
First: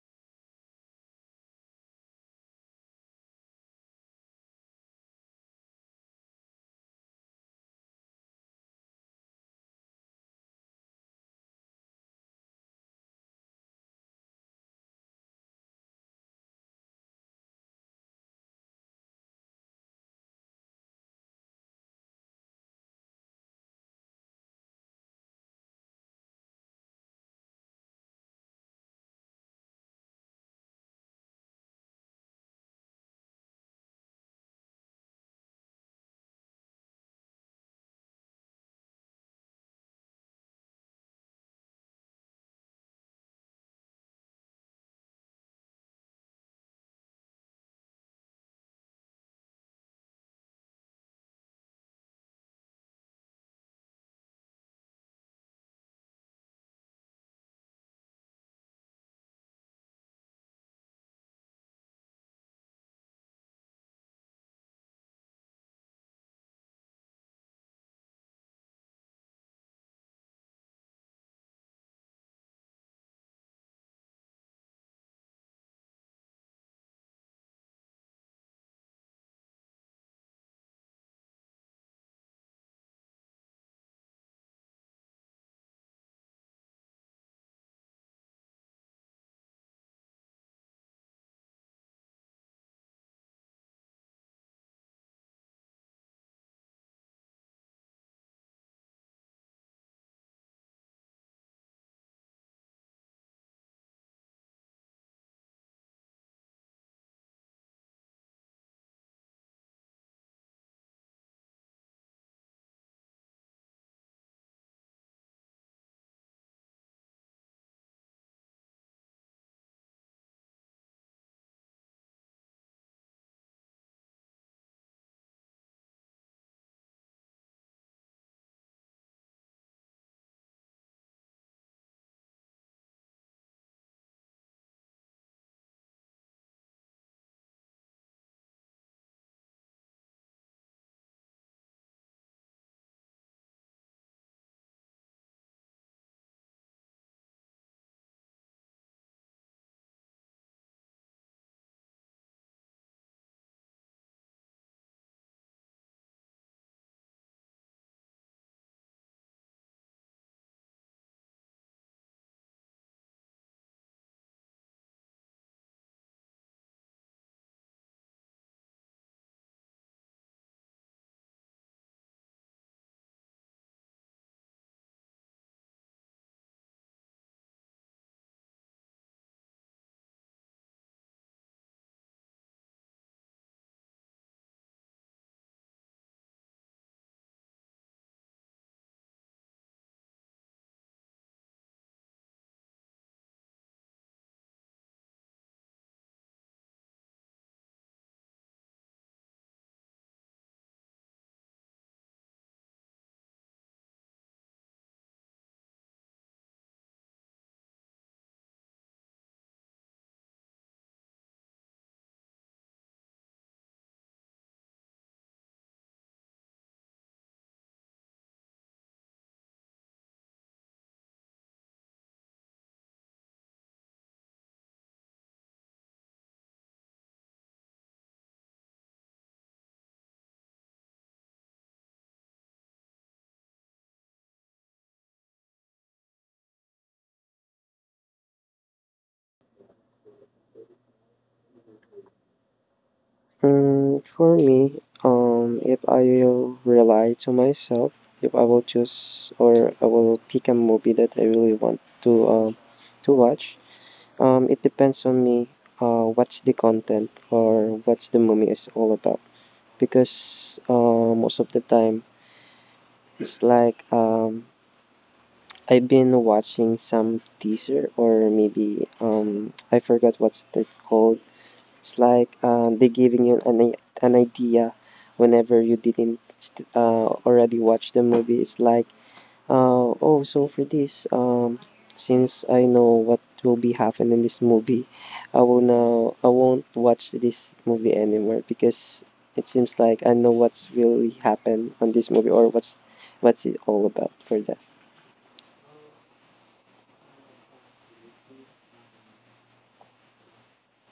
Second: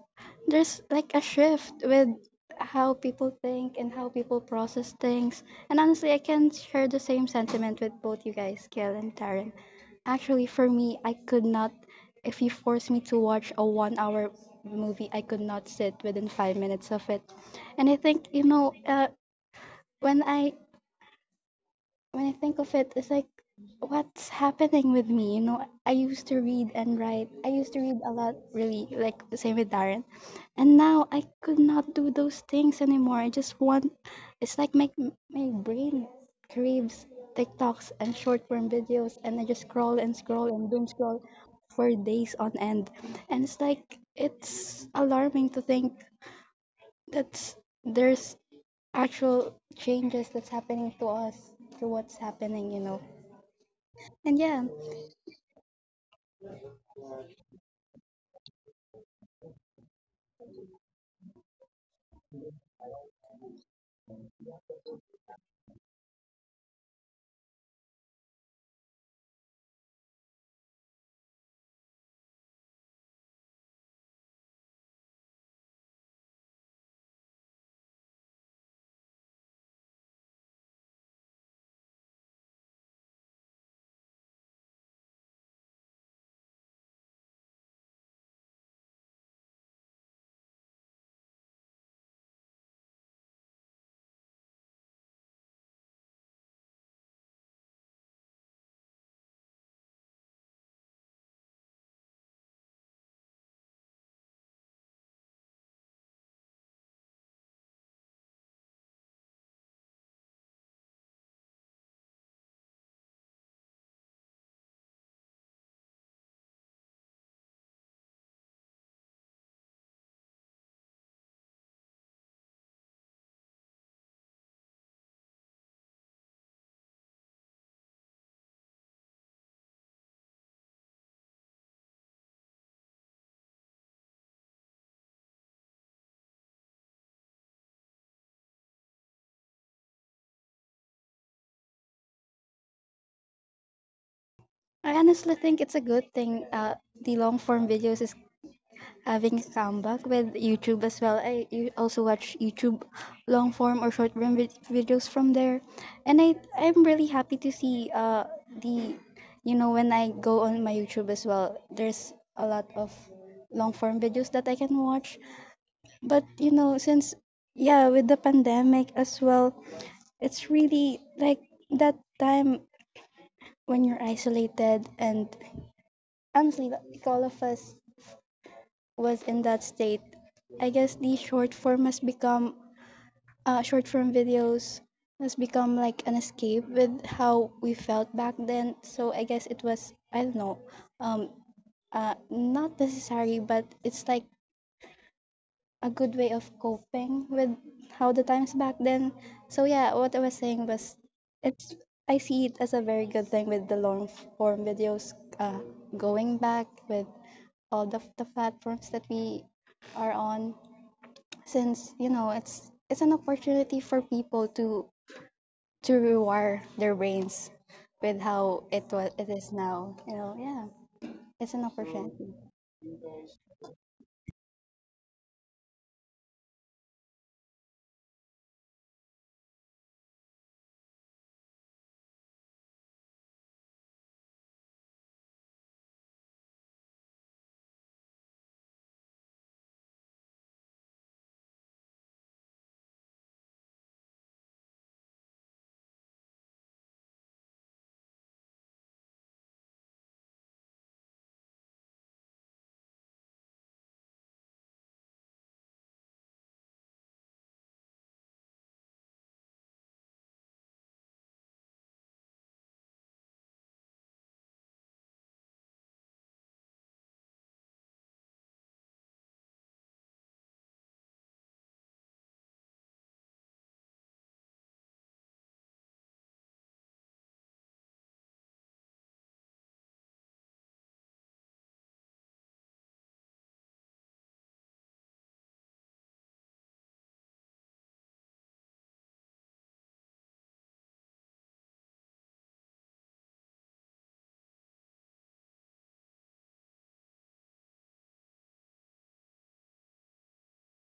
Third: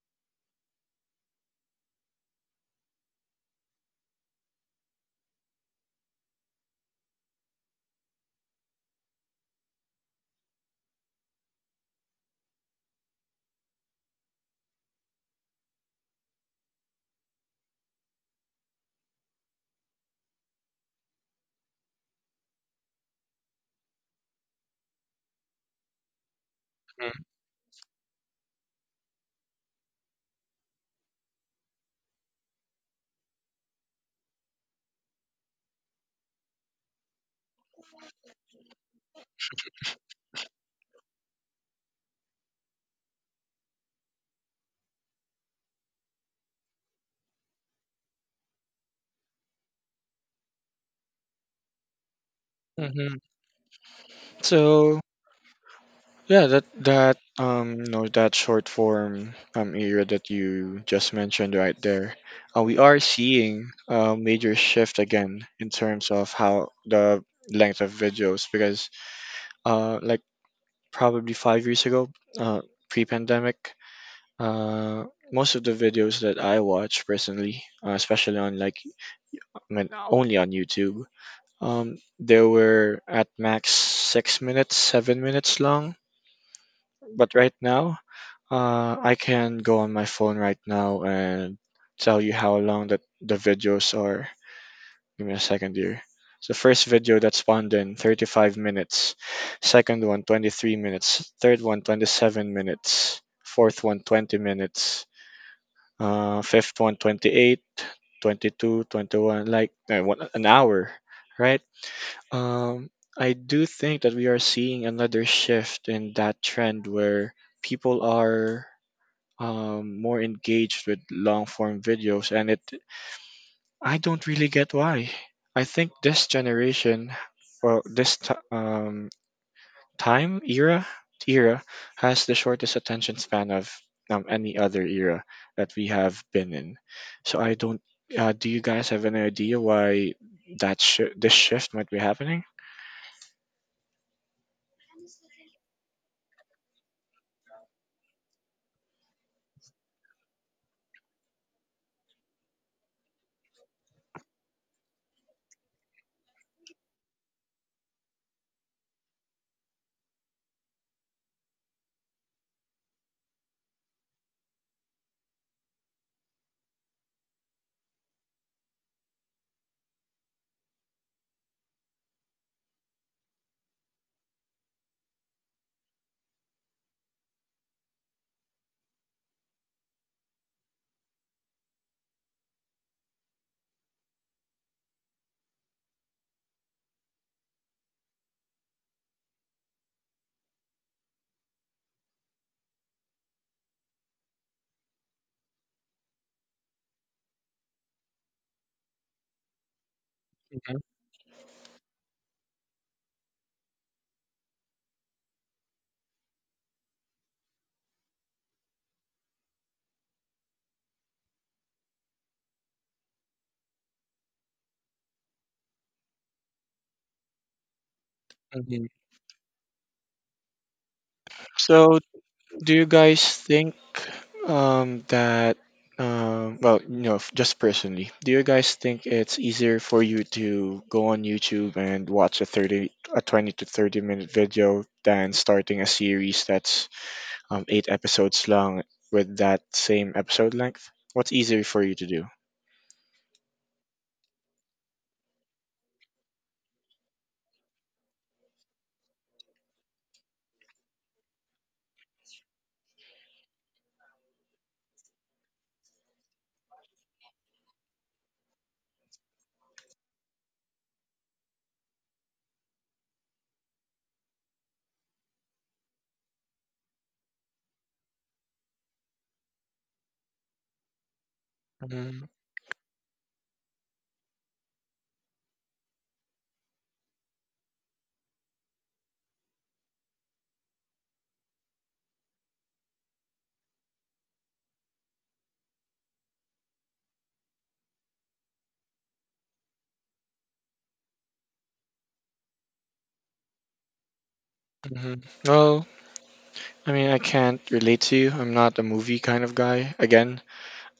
there's like a shift with how people think and how people process things. And honestly, I can share the same sentiment with both you guys, Gail and Taryn. Actually, for me, I could not. If you force me to watch a 1 hour movie, I could not sit within 5 minutes of it. And I think, you know, when I think of it, it's like, what's happening with me? You know, I used to read and write. I used to read a lot, really, like the same with Darren. And now I could not do those things anymore. I just want, it's like my, my brain craves TikToks and short form videos, and I just scroll and scroll and doom scroll for days on end. And it's like, it's alarming to think that there's actual changes that's happening to us through what's happening,
Mm-hmm.
you know. And
So
yeah,
Yeah, that that that short form area that you just mentioned right there, we are seeing a major shift again in terms of how the length of videos because like probably 5 years ago, pre-pandemic, uh most of the videos that I watch personally, especially on like I mean only on YouTube, they were at max 6 minutes, 7 minutes long. But right now, I can go on my phone right now and tell you how long that the videos are. Give me a second here. So first video that spawned in 35 minutes, second one, 23 minutes, third one, 27 minutes, fourth one, 20 minutes, fifth one 28, 22, 21. Like, one, an hour, right? Um, I do think that we are seeing another shift in that trend where people are more engaged with long form videos, and it I don't really get why. I think this generation, well, this t- time era has the shortest attention span of any other era that we have been in. So I don't. Do you guys have any idea why this shift might be happening?
I honestly think it's a good thing, the long form videos is having a comeback with YouTube as well. I you also watch YouTube long form or short form videos from there, and I'm really happy to see the you know when I go on my YouTube as well, there's a lot of long form videos that I can watch. But you know since yeah with the pandemic as well, it's really like that time when you're isolated and honestly, like all of us was in that state. I guess the short form has become short form videos has become like an escape with how we felt back then. So I guess it was I don't know, um, not necessary, but it's like a good way of coping with how the times back then. So yeah, what I was saying was, it's I see it as a very good thing with the long form videos uh, going back with all the platforms that we are on, since you know it's an opportunity for people to rewire their brains with how
Mhm.
it was it is now, you know. Yeah, it's an
So,
opportunity.
do you guys think that, well, just personally, do you guys think it's easier for you to go on YouTube and watch a 20 to 30 minute video than starting a series that's eight episodes long with that same episode length? What's easier for you to
Mm, for me, if I will rely to myself, if I will choose or I will pick a movie that I really want to watch, it depends on me. What's the content or what's the movie is all about? Because most of the time, it's like I've been watching some teaser or maybe I forgot what's that called. It's
do?
like they giving you an idea whenever you didn't st- already watch the movie. It's like oh, so for this since I know what will be happening in this movie, I will now I won't watch this movie anymore because it seems like I know what's really happen on this movie or what's it all about for that.
hmm Well, I mean, I can't relate to you. I'm not a movie kind of guy. Again,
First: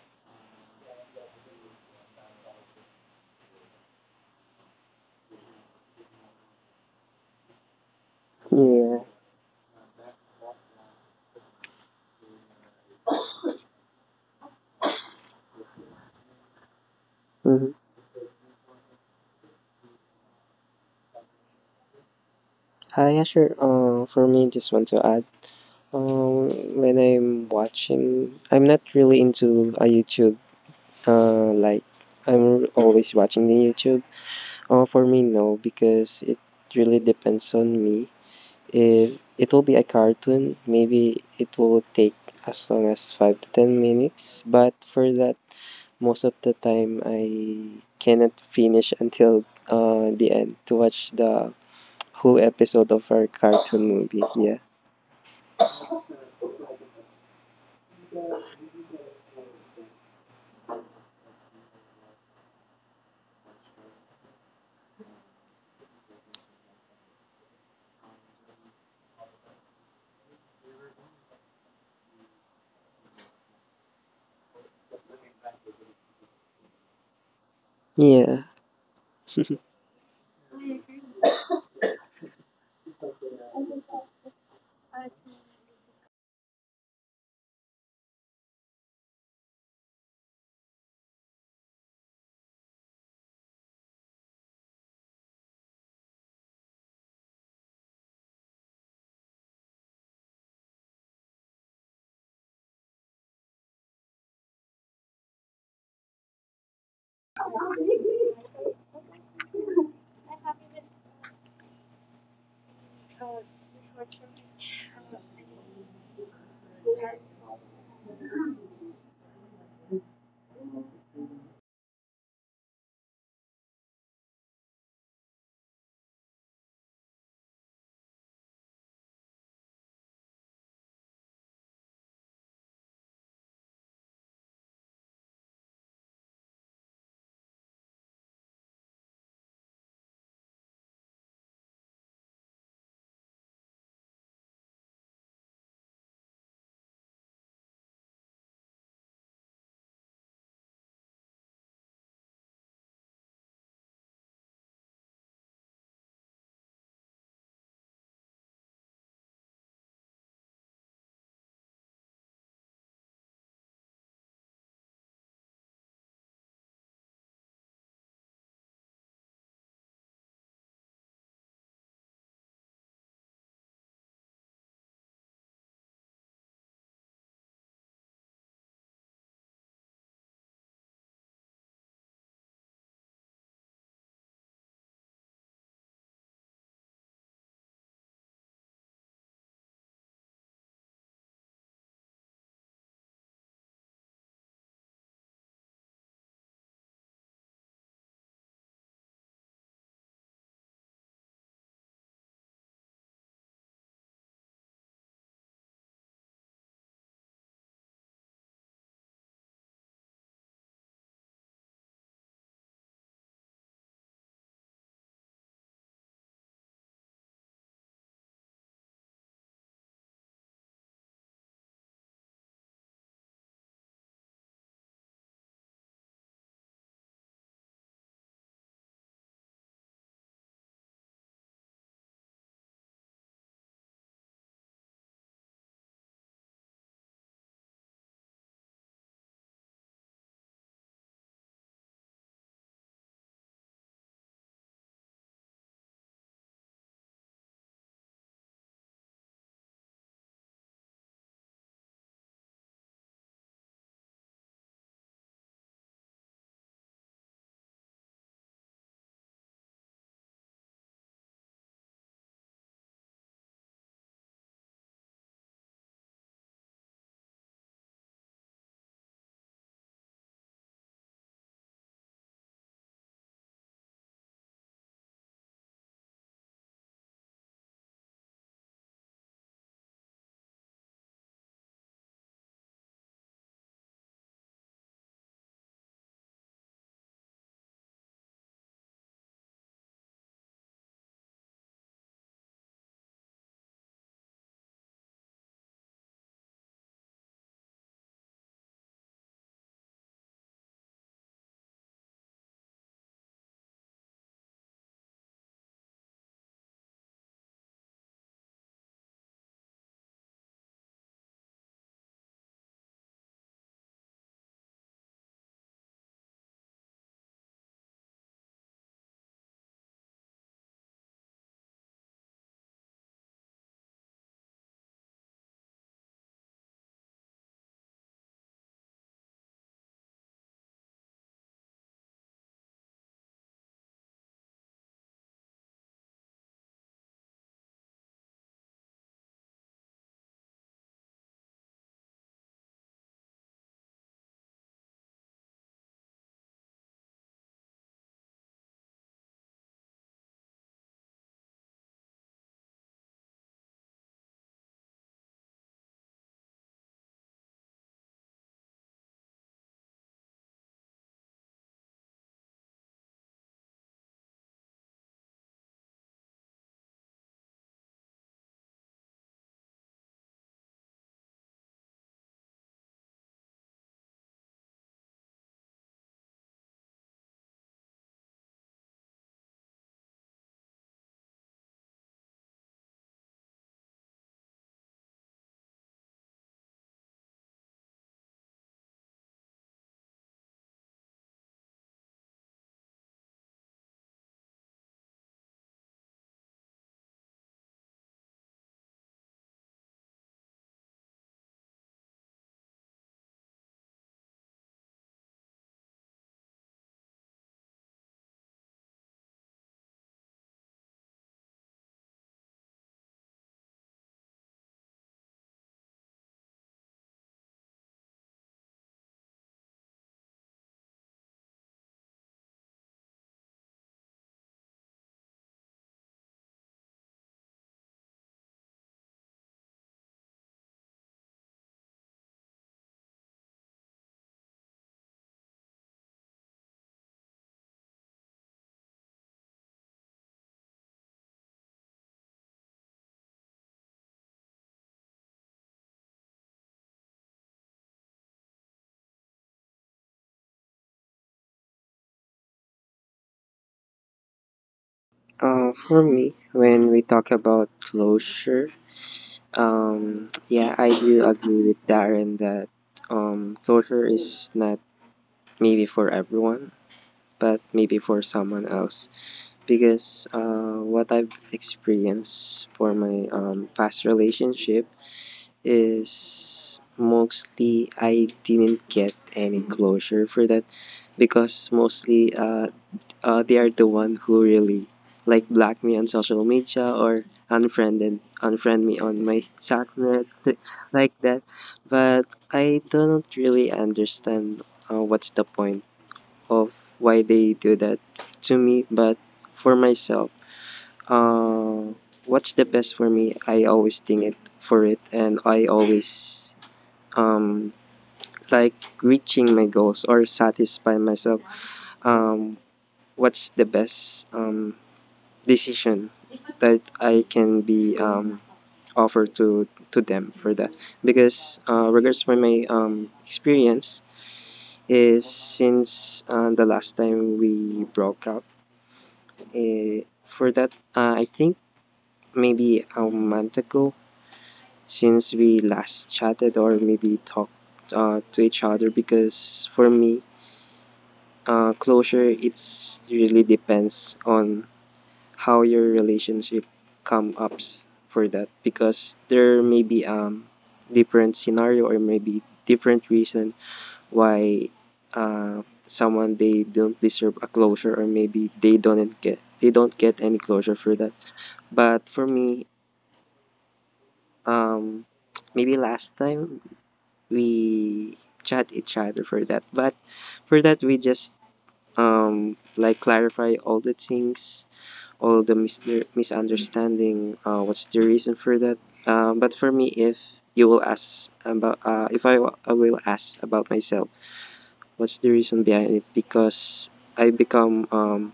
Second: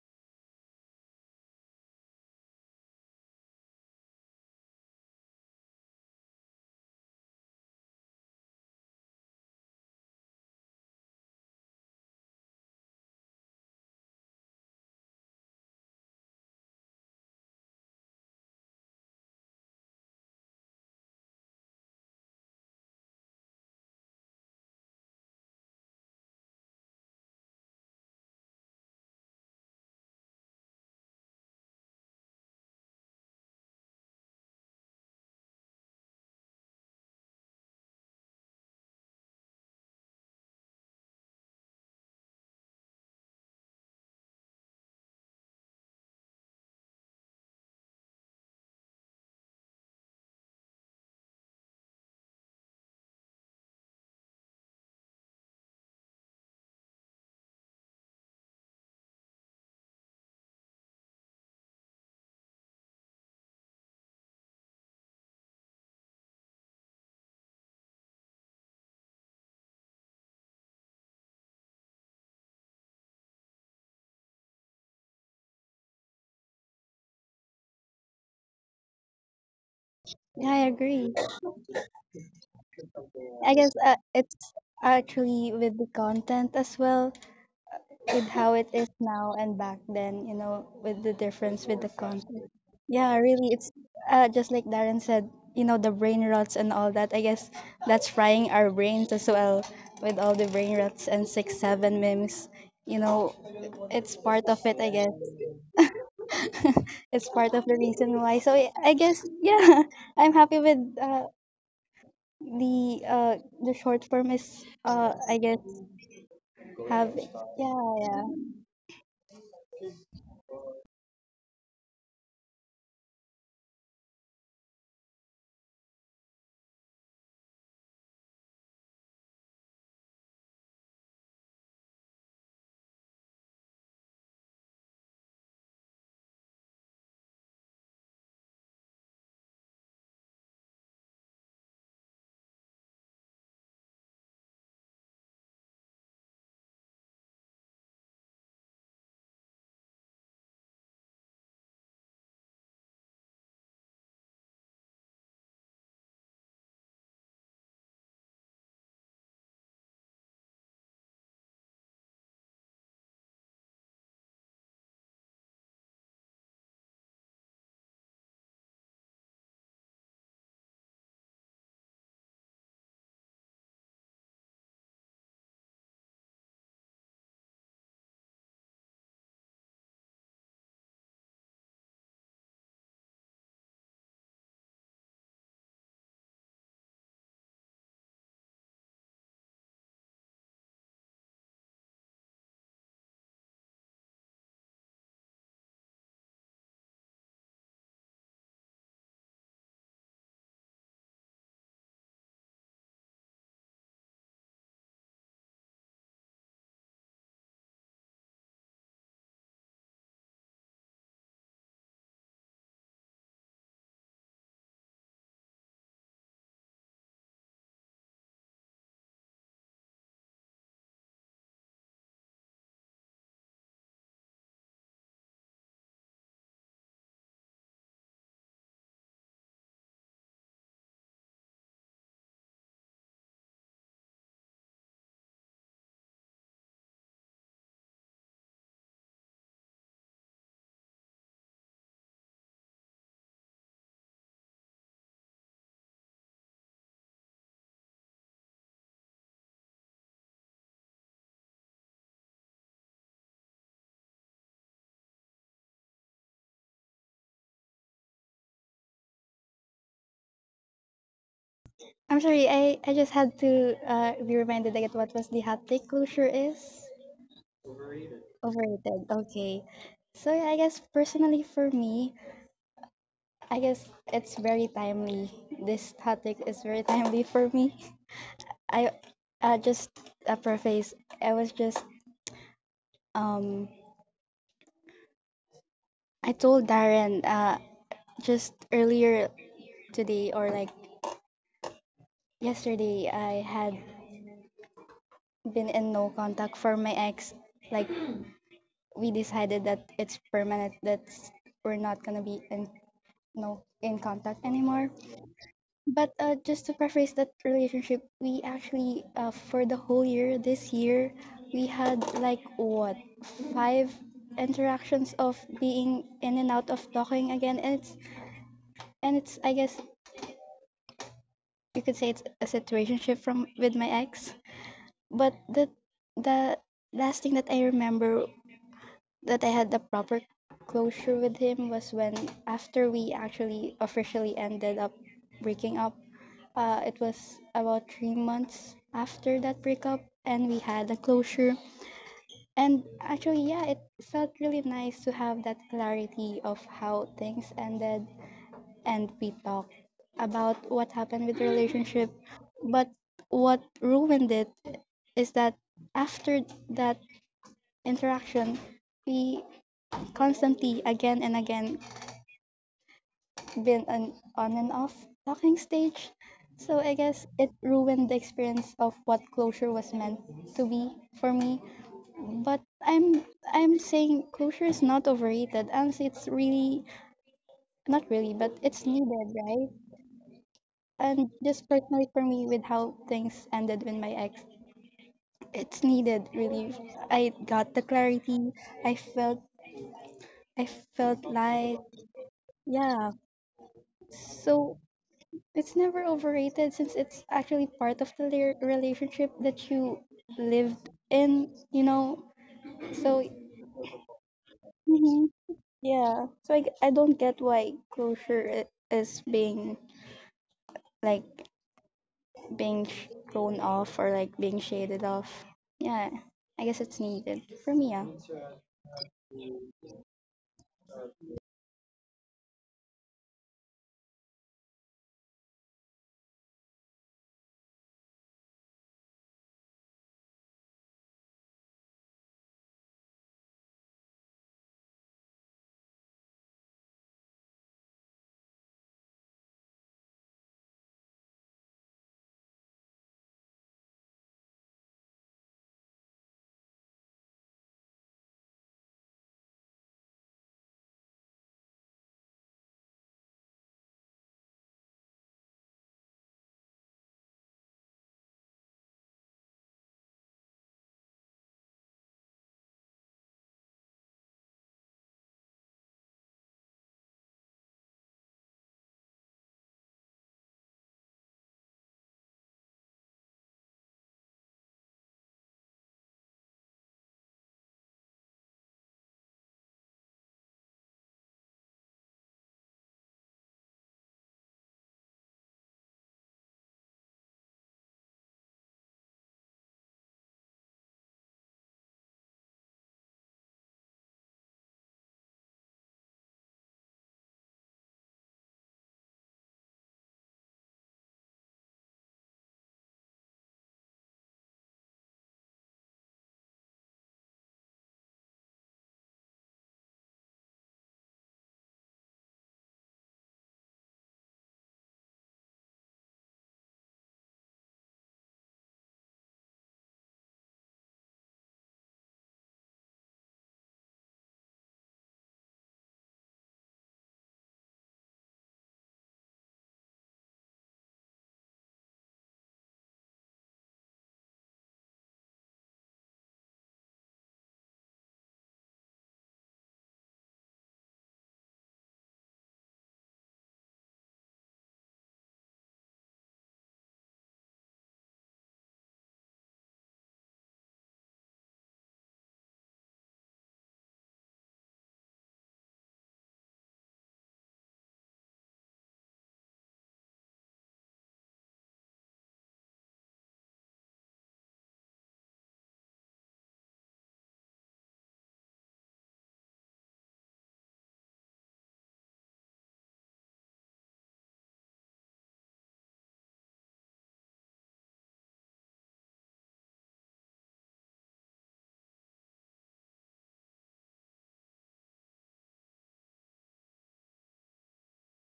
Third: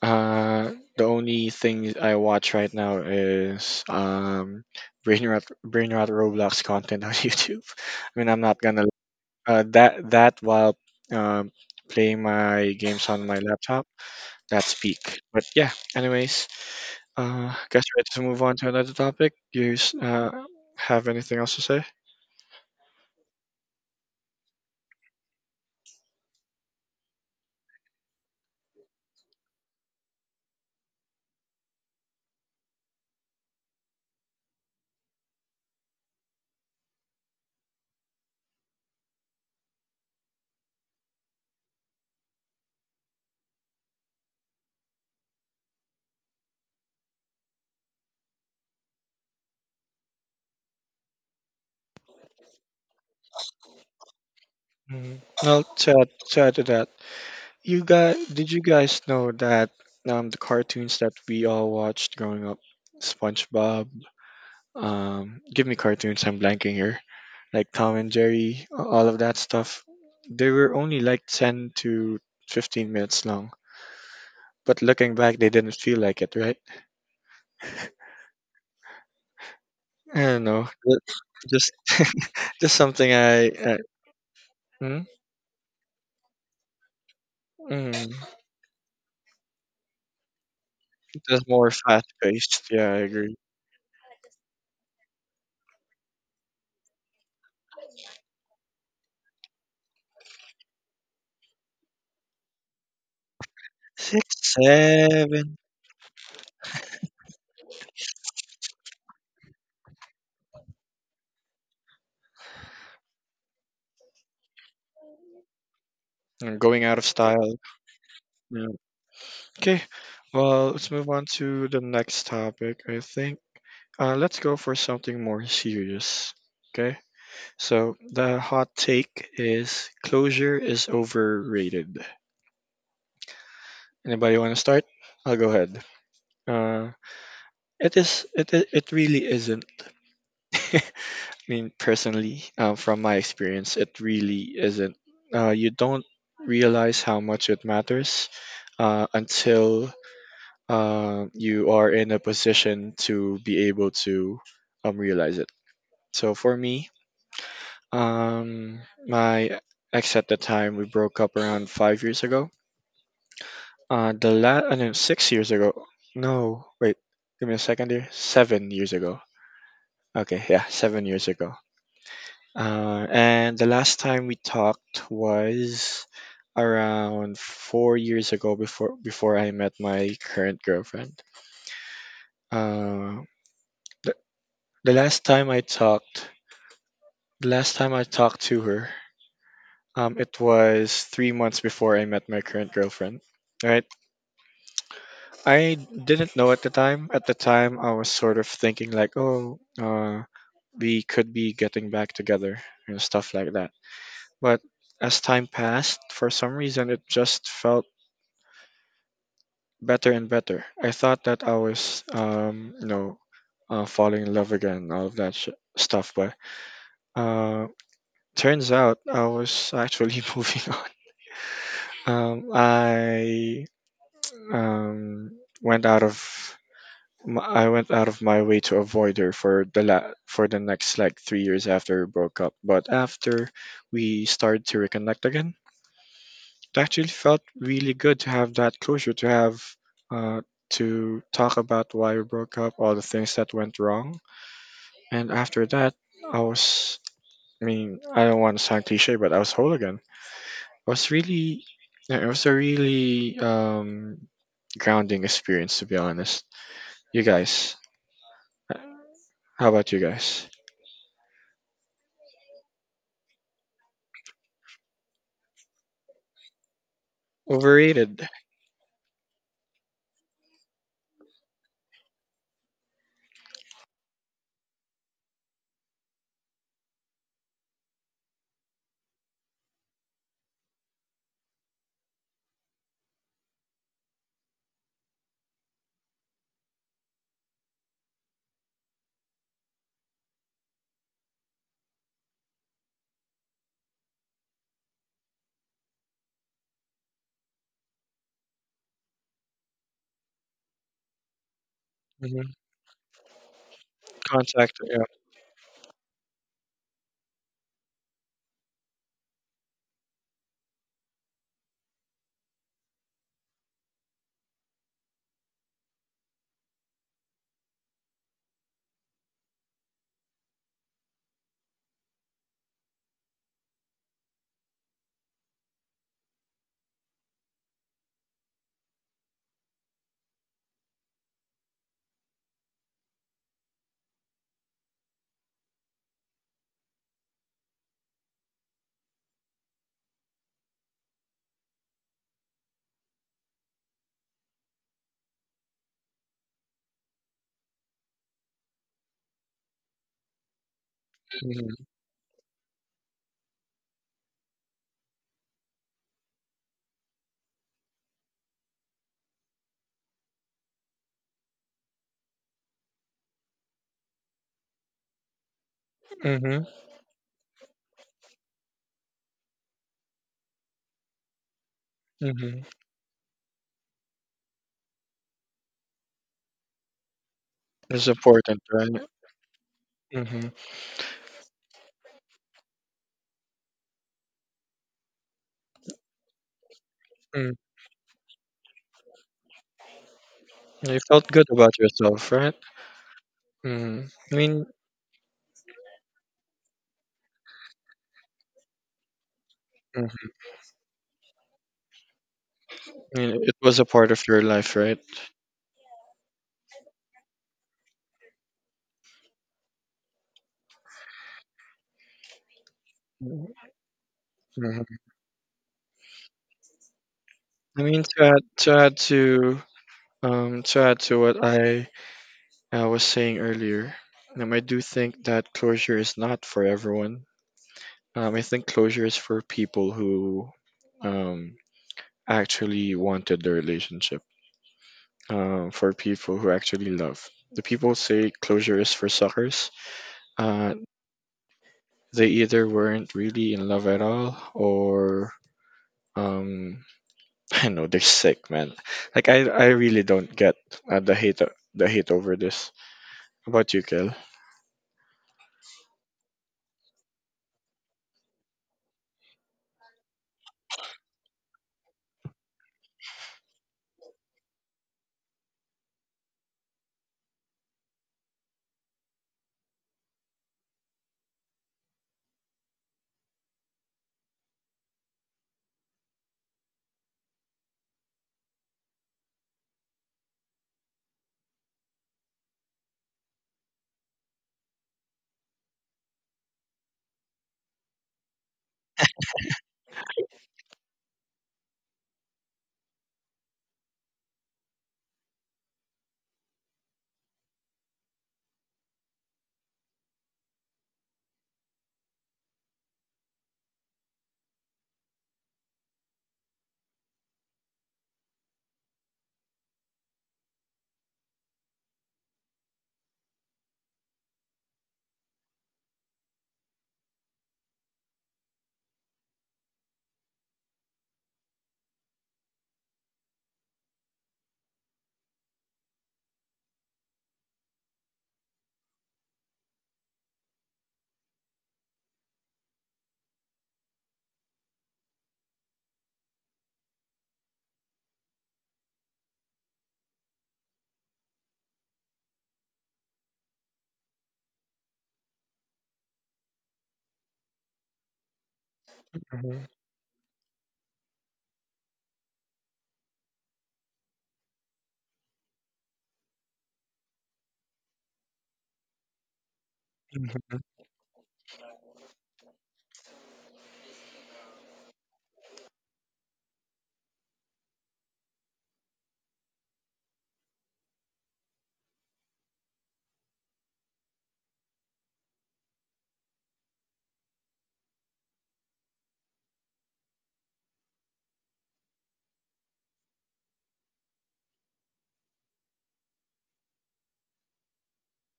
the only thing I watch right now is Brainrot Roblox content on YouTube. I mean, I'm not gonna
Yeah.
that that while um, playing my games on my laptop. That's peak. But yeah. Anyways,
hmm
guess we're ready to move on to another topic. Have anything else to say?
Yeah, sure. For me, just want to add. Uh, when I'm watching, I'm not really into a YouTube. Like I'm always watching the YouTube. For me, no, because it really depends on me. If it will be a cartoon, maybe it will take as long as 5 to 10 minutes. But for that, most of the time, I cannot finish until the end to watch the whole episode of our cartoon movie. Yeah,
Mm-hmm. Well, to add, to add to that, you guys, did you guys know that the cartoons that we all watched growing up, SpongeBob, give me cartoons, I'm blanking here, like Tom and Jerry, all of that stuff, they were only like 10 to 15 minutes long. But looking back, they didn't feel like it, right?
yeah.
I don't
Yeah, I
know.
agree.
Just, just something I,
I guess it's
mm,
actually with the content as well,
mm,
with how it is now and back then, you know, with the
just
difference
more
with the
fast
content.
paced. Yeah, I
Yeah,
agree.
really, it's just like Darren said, you know, the brain rots and all that. I guess that's frying our brains as well with all the brain rots and six, seven memes. You know, it's
Six,
part of it, I guess.
seven,
It's part of the reason why. So I guess, yeah, I'm happy with the uh, the short form is, I guess,
Going out of
have yeah,
style.
yeah.
Yeah. Okay, well, let's move on to the next topic, I think. Let's go for something more serious. Okay, so the hot take is closure is overrated. Anybody want to start? I'll go ahead. Uh, it is. It really isn't. I mean, personally, from my experience, it really isn't. You don't realize how much it matters until you are in a position to be able to realize it. So for me, um, my ex at the time we broke up around 5 years ago. The last, I know, 6 years ago. No, wait, give me a second here. 7 years ago. Okay, yeah, 7 years ago. And the last time we talked was around 4 years ago before I met my current girlfriend. Uh, The last time I talked, the last time I talked to her, it was 3 months before I met my current girlfriend. Right, I didn't know at the time. At the time, I was sort of thinking like, oh, we could be getting back together and stuff like that. But as time passed, for some reason, it just felt better and better. I thought that I was, falling in love again, all of stuff. But uh, turns out I was actually moving. Um, I um went out of I went out of my way to avoid her for for the next like 3 years after we broke up. But after we started to reconnect again, it actually felt really good to have that closure, uh to talk about why we broke up, all the things that went wrong, and after that, I was. I mean, I don't want to sound cliche, but I was whole again. I was really, yeah, it was a really grounding experience, to be honest. You guys, how about you guys?
I'm sorry, I just had to be reminded again what was the hot take closure is.
Overrated.
Overrated, okay. So yeah, I guess personally for me, I guess it's very timely. This hot take is very timely for me. I Just a preface, I was just, um, I told Darren just earlier today or like yesterday, I had been in no contact for my ex, like we decided that it's permanent, that we're not gonna be
hmm
in no in contact
Contact.
anymore.
Yeah.
But just to preface that relationship, we actually for the whole year this year we had like what five interactions of being in and out of talking again, and it's I guess you could say it's a situationship from with my ex. But the last thing that I remember that I had the proper closure with him was when after we actually officially ended up breaking up. It was about 3 months after that breakup, and we had a closure. And actually, yeah, it felt really nice to have that clarity of how things ended, and we talked about what happened with the
Mm-hmm.
relationship. But what ruined it is that after that interaction, we constantly again and again been an on and off talking stage.
Mm-hmm.
So I guess it ruined the experience of what closure was meant to be for me.
Mm-hmm.
But I'm saying closure is not overrated. Honestly, it's really
It's
not really,
important,
but it's
right?
needed, right?
Mm-hmm.
And just personally for me, with how things ended with my ex, it's needed really. I
Mm.
got the clarity. I felt I
You felt
felt
good about
like
yourself, right?
yeah.
Mm-hmm. I mean.
So it's never overrated since it's actually part of the relationship that you
Mm-hmm.
lived in, you know?
I
So,
mean, it was a part of your life, right?
mhm. Yeah. So I don't get why closure is being, like, being
hmm
thrown off, or like, being shaded off. Yeah. I guess it's needed for
I
me,
mean,
yeah.
to add to what I was saying earlier, I do think that closure is not for everyone. I think closure is for people who um actually wanted the relationship. For people who actually love. The people say closure is for suckers. Uh, they either weren't really in love at all, or um I know they're sick, man. I really don't get the hate, the hate over this. How about you, Kel?
For me, when we talk about closure, yeah, I do agree with Darren that closure is not maybe for everyone, but maybe for someone else. Because what I've experienced for my past relationship is mostly I didn't get any closure for that because mostly they are the one who really like block me on social media or unfriend me on my subnet like that. But I don't really understand what's the point of why they do that to me. But for myself, uh, what's the best for me, I always think it for it, and I always um, like reaching my goals or satisfy myself. um, what's the best decision that I can be offered to them for that. Because regards for my experience is since the last time we broke up eh, for that I think maybe a month ago since we last chatted or maybe talked to each other. Because for me, closure, it's really depends on how your relationship come ups for that because there
Mhm.
may be different scenario or maybe different reason why someone they don't deserve a closure or maybe they don't get any
Mhm.
closure for that. But for me, um maybe last time we chat each other for that, but for that we just like clarify all the things, all the misunderstanding. What's the reason for that? But for me, if you will ask about, if I, I will ask about myself, what's the reason behind it? Because I become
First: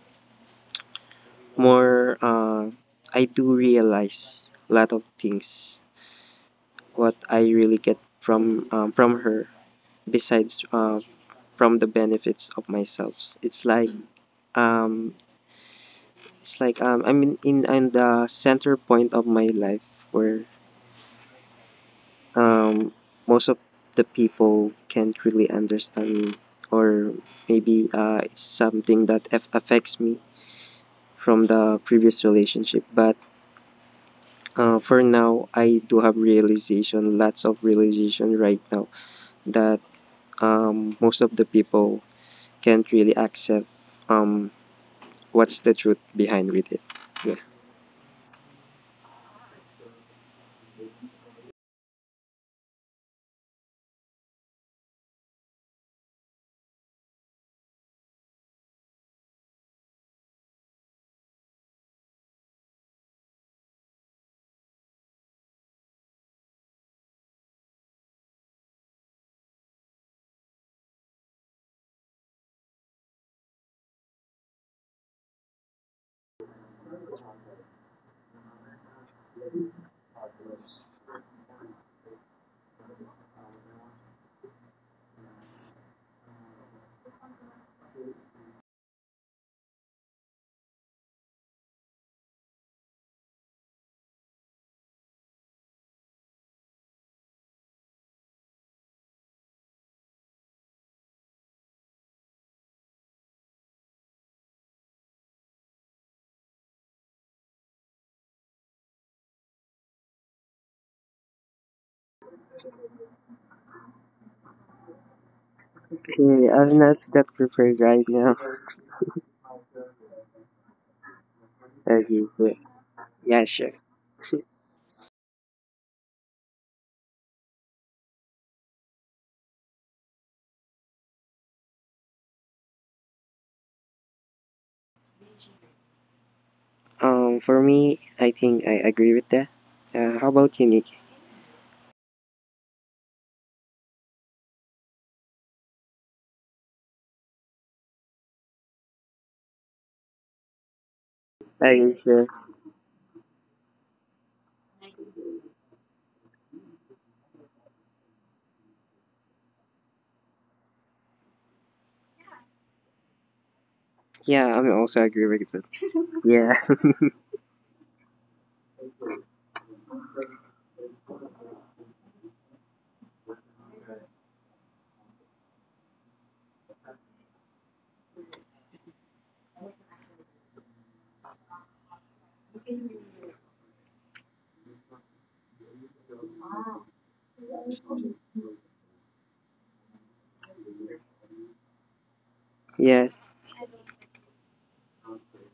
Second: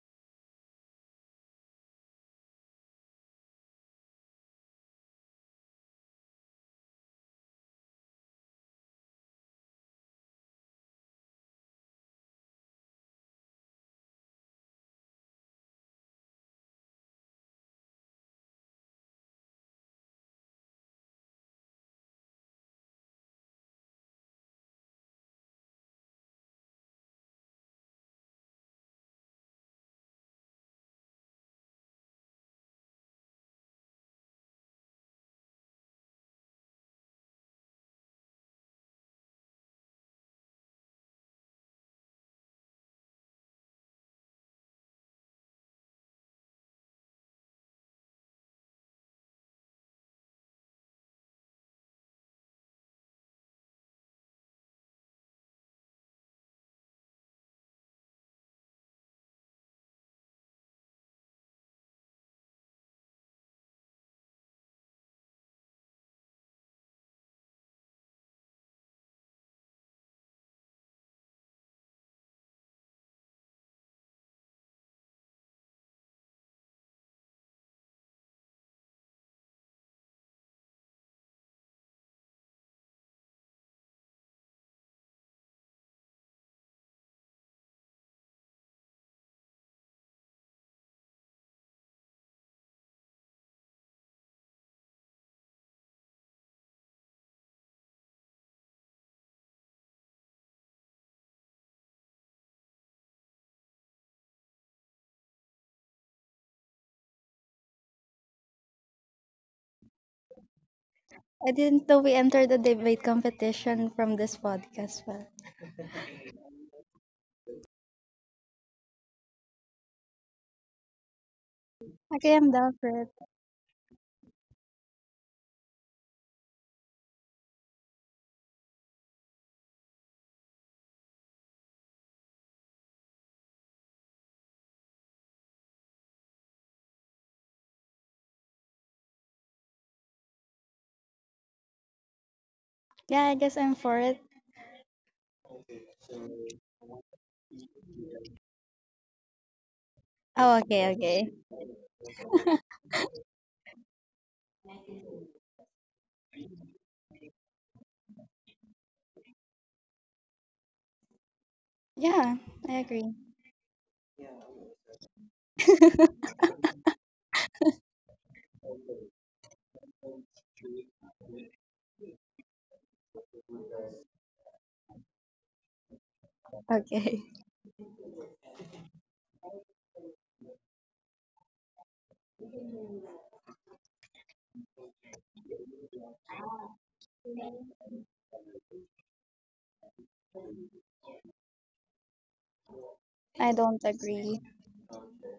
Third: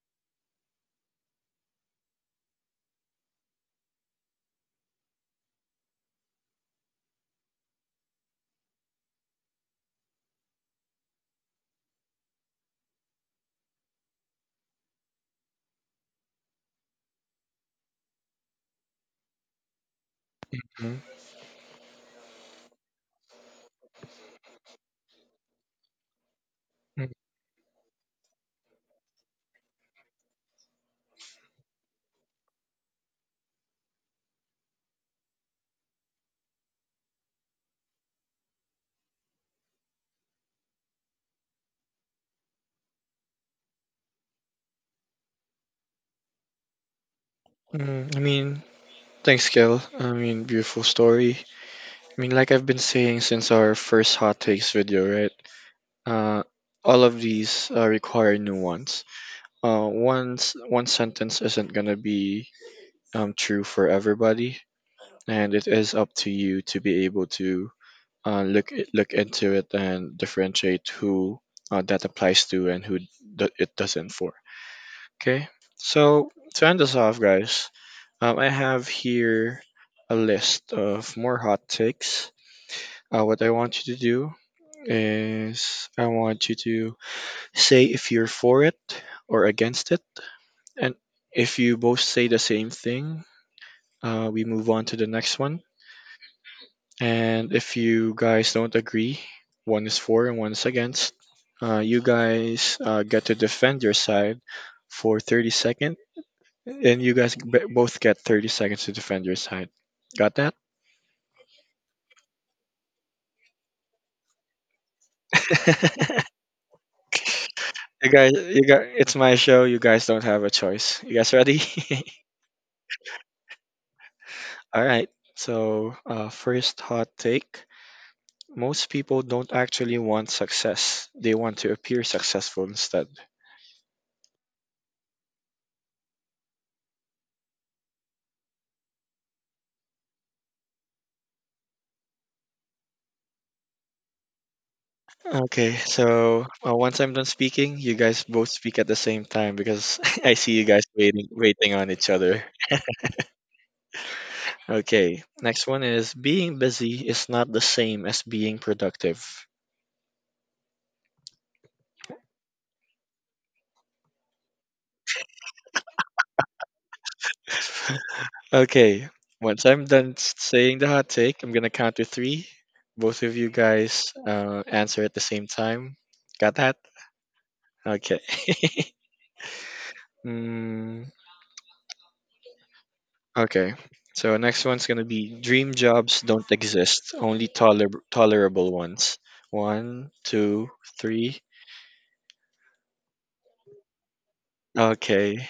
more, uh, I do realize a lot of things what I really get from her besides from the benefits of myself. It's like um, it's like I'm in the center point of my life where
Mhm.
um, most of the people can't really understand me, or
Mm.
maybe it's something that affects me from the previous relationship. But for now, I do have realization, lots of realization right now that most of the people can't really accept um, what's the truth behind with it. Yeah.
Mm. I mean, thanks, Kel. I mean, beautiful story. I mean, like I've been saying since our first hot takes video, right? Uh, all of these require nuance. Once one sentence isn't gonna be true for everybody, and it is up to you to be able to look into it and differentiate who that applies to and it doesn't for. Okay, so to end this off, guys, I have here a list of more hot takes. What I want you to do is I want you to say if you're for it or against it, and if you both say the same thing, we move on to the next one. And if you guys don't agree, one is for and one is against, you guys get to defend your side for 30 seconds, and you guys both get 30 seconds to defend your side. Got that?
I didn't know we entered a debate competition from this podcast, well.
Okay, I'm not that prepared right now.
You guys, it's my show. You guys don't have a choice. You guys ready?
Okay,
Okay, I'm
so
down for it.
yeah, sure.
All right. So, first hot take. Most people don't actually want success, they want to appear successful instead.
For me, I think I agree with that. How about you, Nick?
Yeah, I guess I'm for it.
Okay, so once I'm done speaking, you guys both speak at the same time because I see
Oh,
you guys
okay, okay.
I
waiting on
guess,
each other. Okay, next one is being busy is not the same as being productive.
Yeah, I agree.
yeah, I mean, also agree with it. Yeah,
Okay, once I'm done saying the hot take, I'm gonna count to three. Both of you guys answer at the same time. Got that?
Okay.
Okay. mm, okay. So next one's gonna be dream jobs don't exist, only tolerable ones. One, two, three.
yes.
I don't agree.
Okay.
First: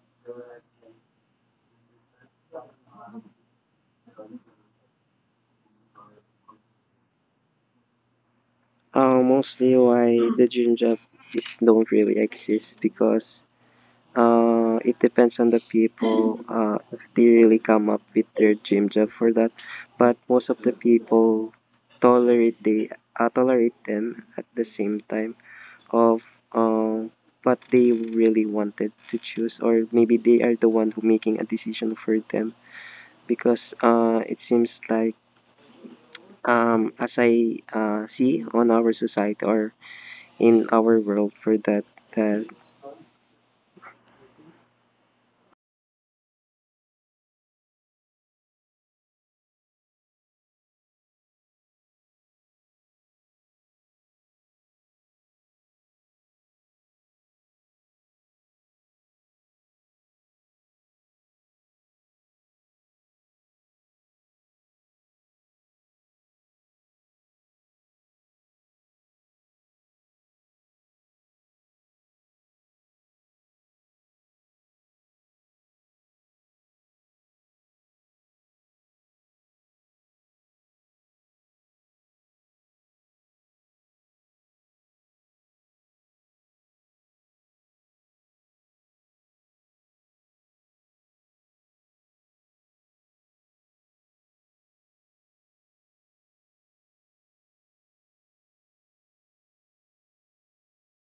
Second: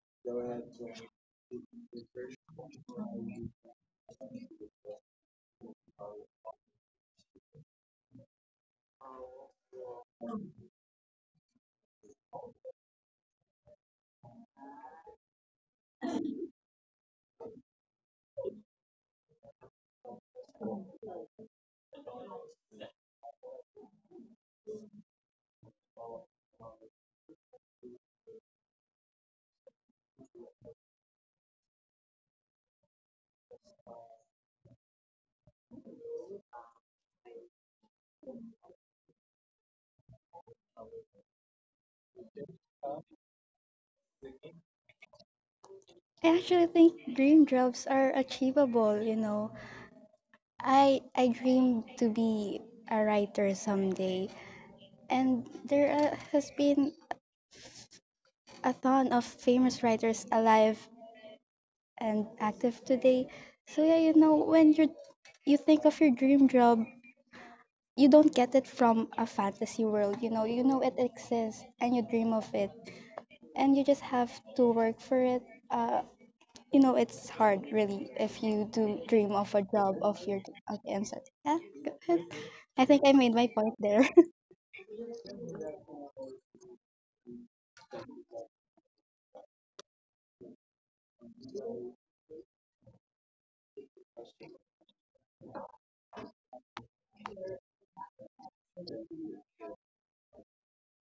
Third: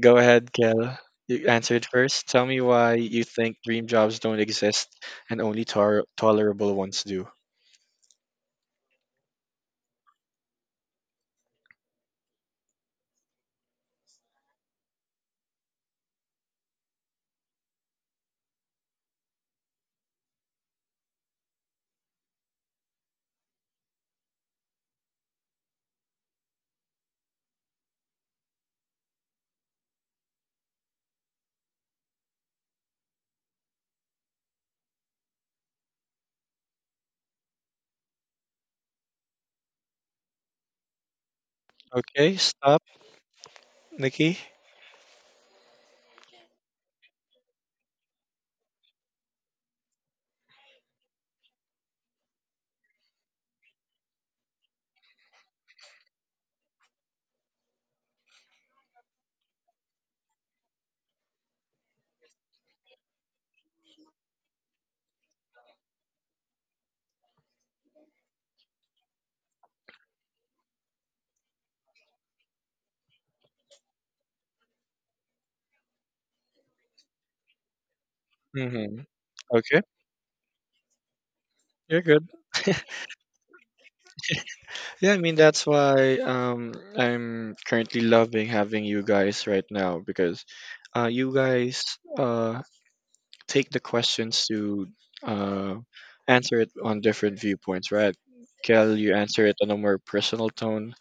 Go ahead, Kel. You answer it first. Tell me why you think dream jobs don't exist and only tolerable ones do.
Mostly why the dream job is don't really exist because it depends on the people if they really come up with their dream job for that. But most of the people tolerate they tolerate them at the same time. Of what they really wanted to choose or maybe they are the one who making a decision for them because it seems like as I see on our society or in our world for that
Okay,
that
stop, Nikki.
I actually think dream jobs are achievable, you know. I dream to be a writer someday. And there has been a ton of famous writers alive and active today. So yeah, you know, when you think of your dream job, you don't get it from a fantasy world, you know. You know it exists and you dream of it, and you just have to work for it. Uh, You know, it's hard, really, if you do
Mhm.
dream of a
Okay,
job of your. Okay, I'm sorry. Yeah, go
you're
ahead.
good.
I think I made my point there.
Yeah, I mean that's why I'm currently loving having you guys right now because you guys uh take the questions to uh answer it on different viewpoints, right? Kel, you answer it on a more personal tone,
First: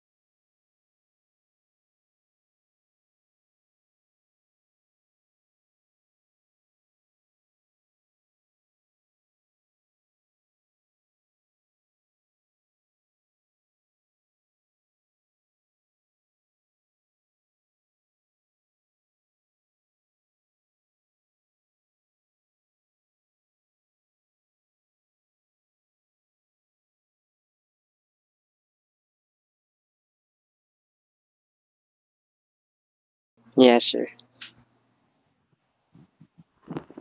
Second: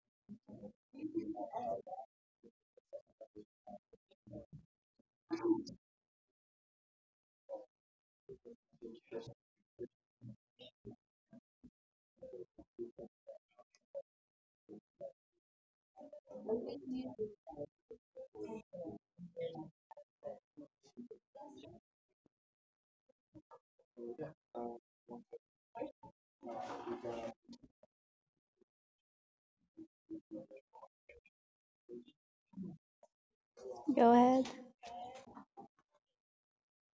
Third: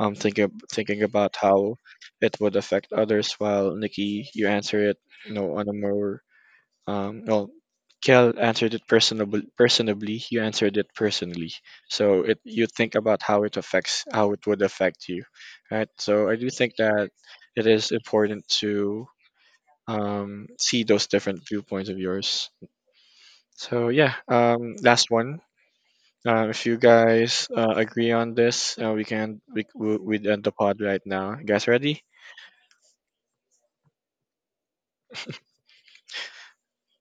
thinking about how it would affect others while Nikki, you answer it, on a more. Well, Kel answered it personably. You answered it personally. So it You think about how it affects how it would affect you, right? So I do think that it is important to see those different viewpoints of yours. So yeah, last one. If you guys agree on this, we can we- we'd end the pod right now. You guys ready?
Yeah, sure.
Go ahead.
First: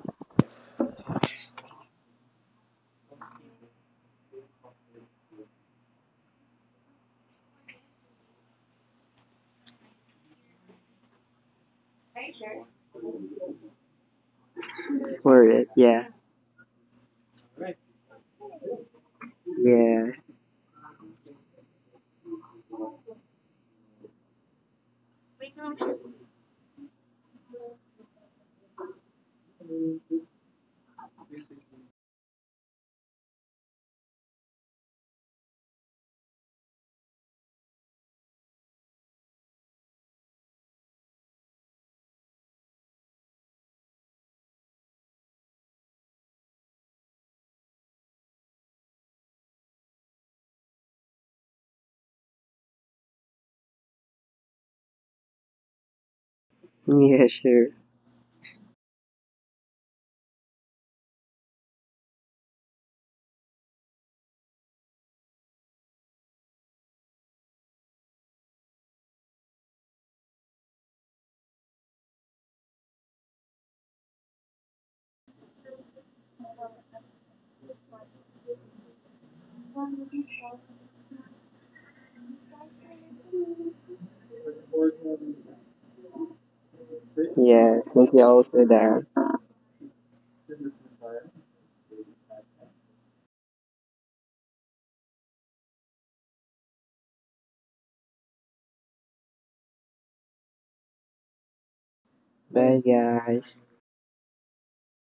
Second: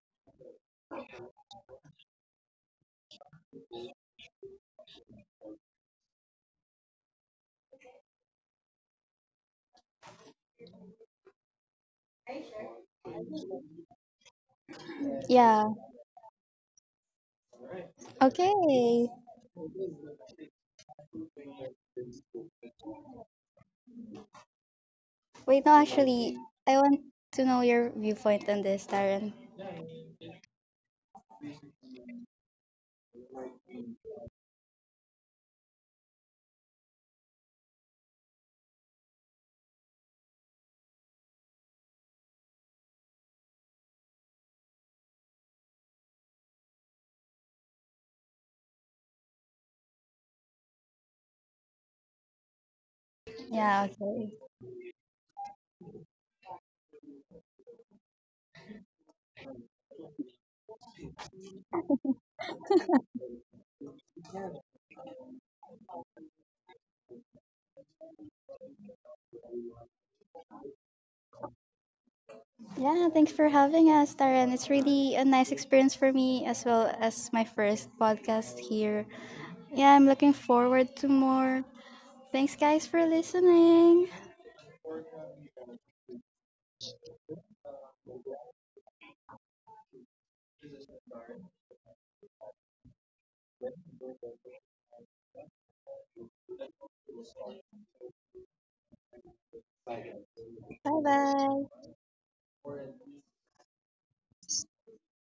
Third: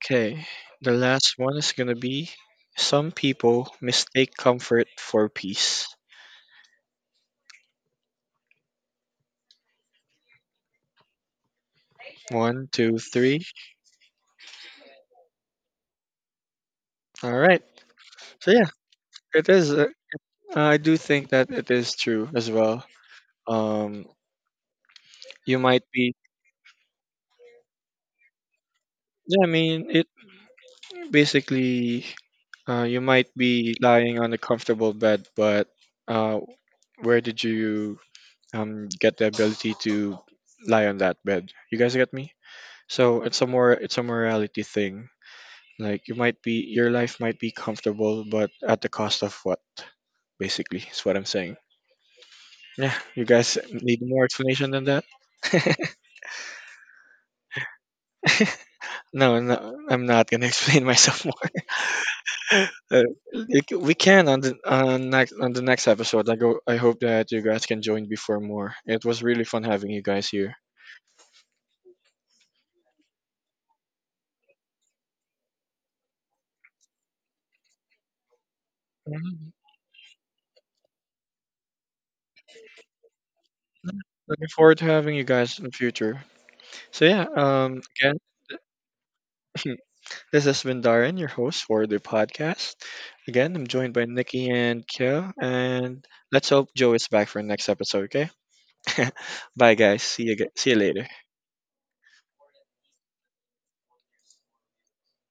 Okay. The last one is gonna be some people mistake comfort for peace. One, two, three.
For it,
Yeah.
yeah.
All right. So yeah,
Okay.
it is.
Yeah.
I do think that it is true as well. Um, you
Wait, no,
might be.
actually, I want to know your viewpoint on this, Taryn.
Yeah, I mean, it basically. You might be lying on a comfortable bed, but uh, where did you get the ability to lie on that bed? You guys get me? It's a morality thing. Like your life might be comfortable, but at the cost of what? Basically, is what I'm saying. Yeah, you guys
Yeah,
need more
okay.
explanation than that?
Yeah, sure.
No, no, I'm not gonna explain myself more. Uh, we can on the next episode. I go. I hope that you guys can join before more. It was really fun having you guys here.
Yeah, thanks for having us, Taryn. It's really a nice experience for me as well as my first podcast here.
Mhm.
Yeah, I'm looking forward to more. Thanks, guys, for listening.
Looking forward to having you guys in the future. So yeah,
Yeah,
again,
thank you also that.
this has been Darren, your host for the podcast. Again, I'm joined by Nikki and Kyo, and let's hope Joe is back for the next episode. Okay, bye guys. See you later.
Bye bye.
Bye guys.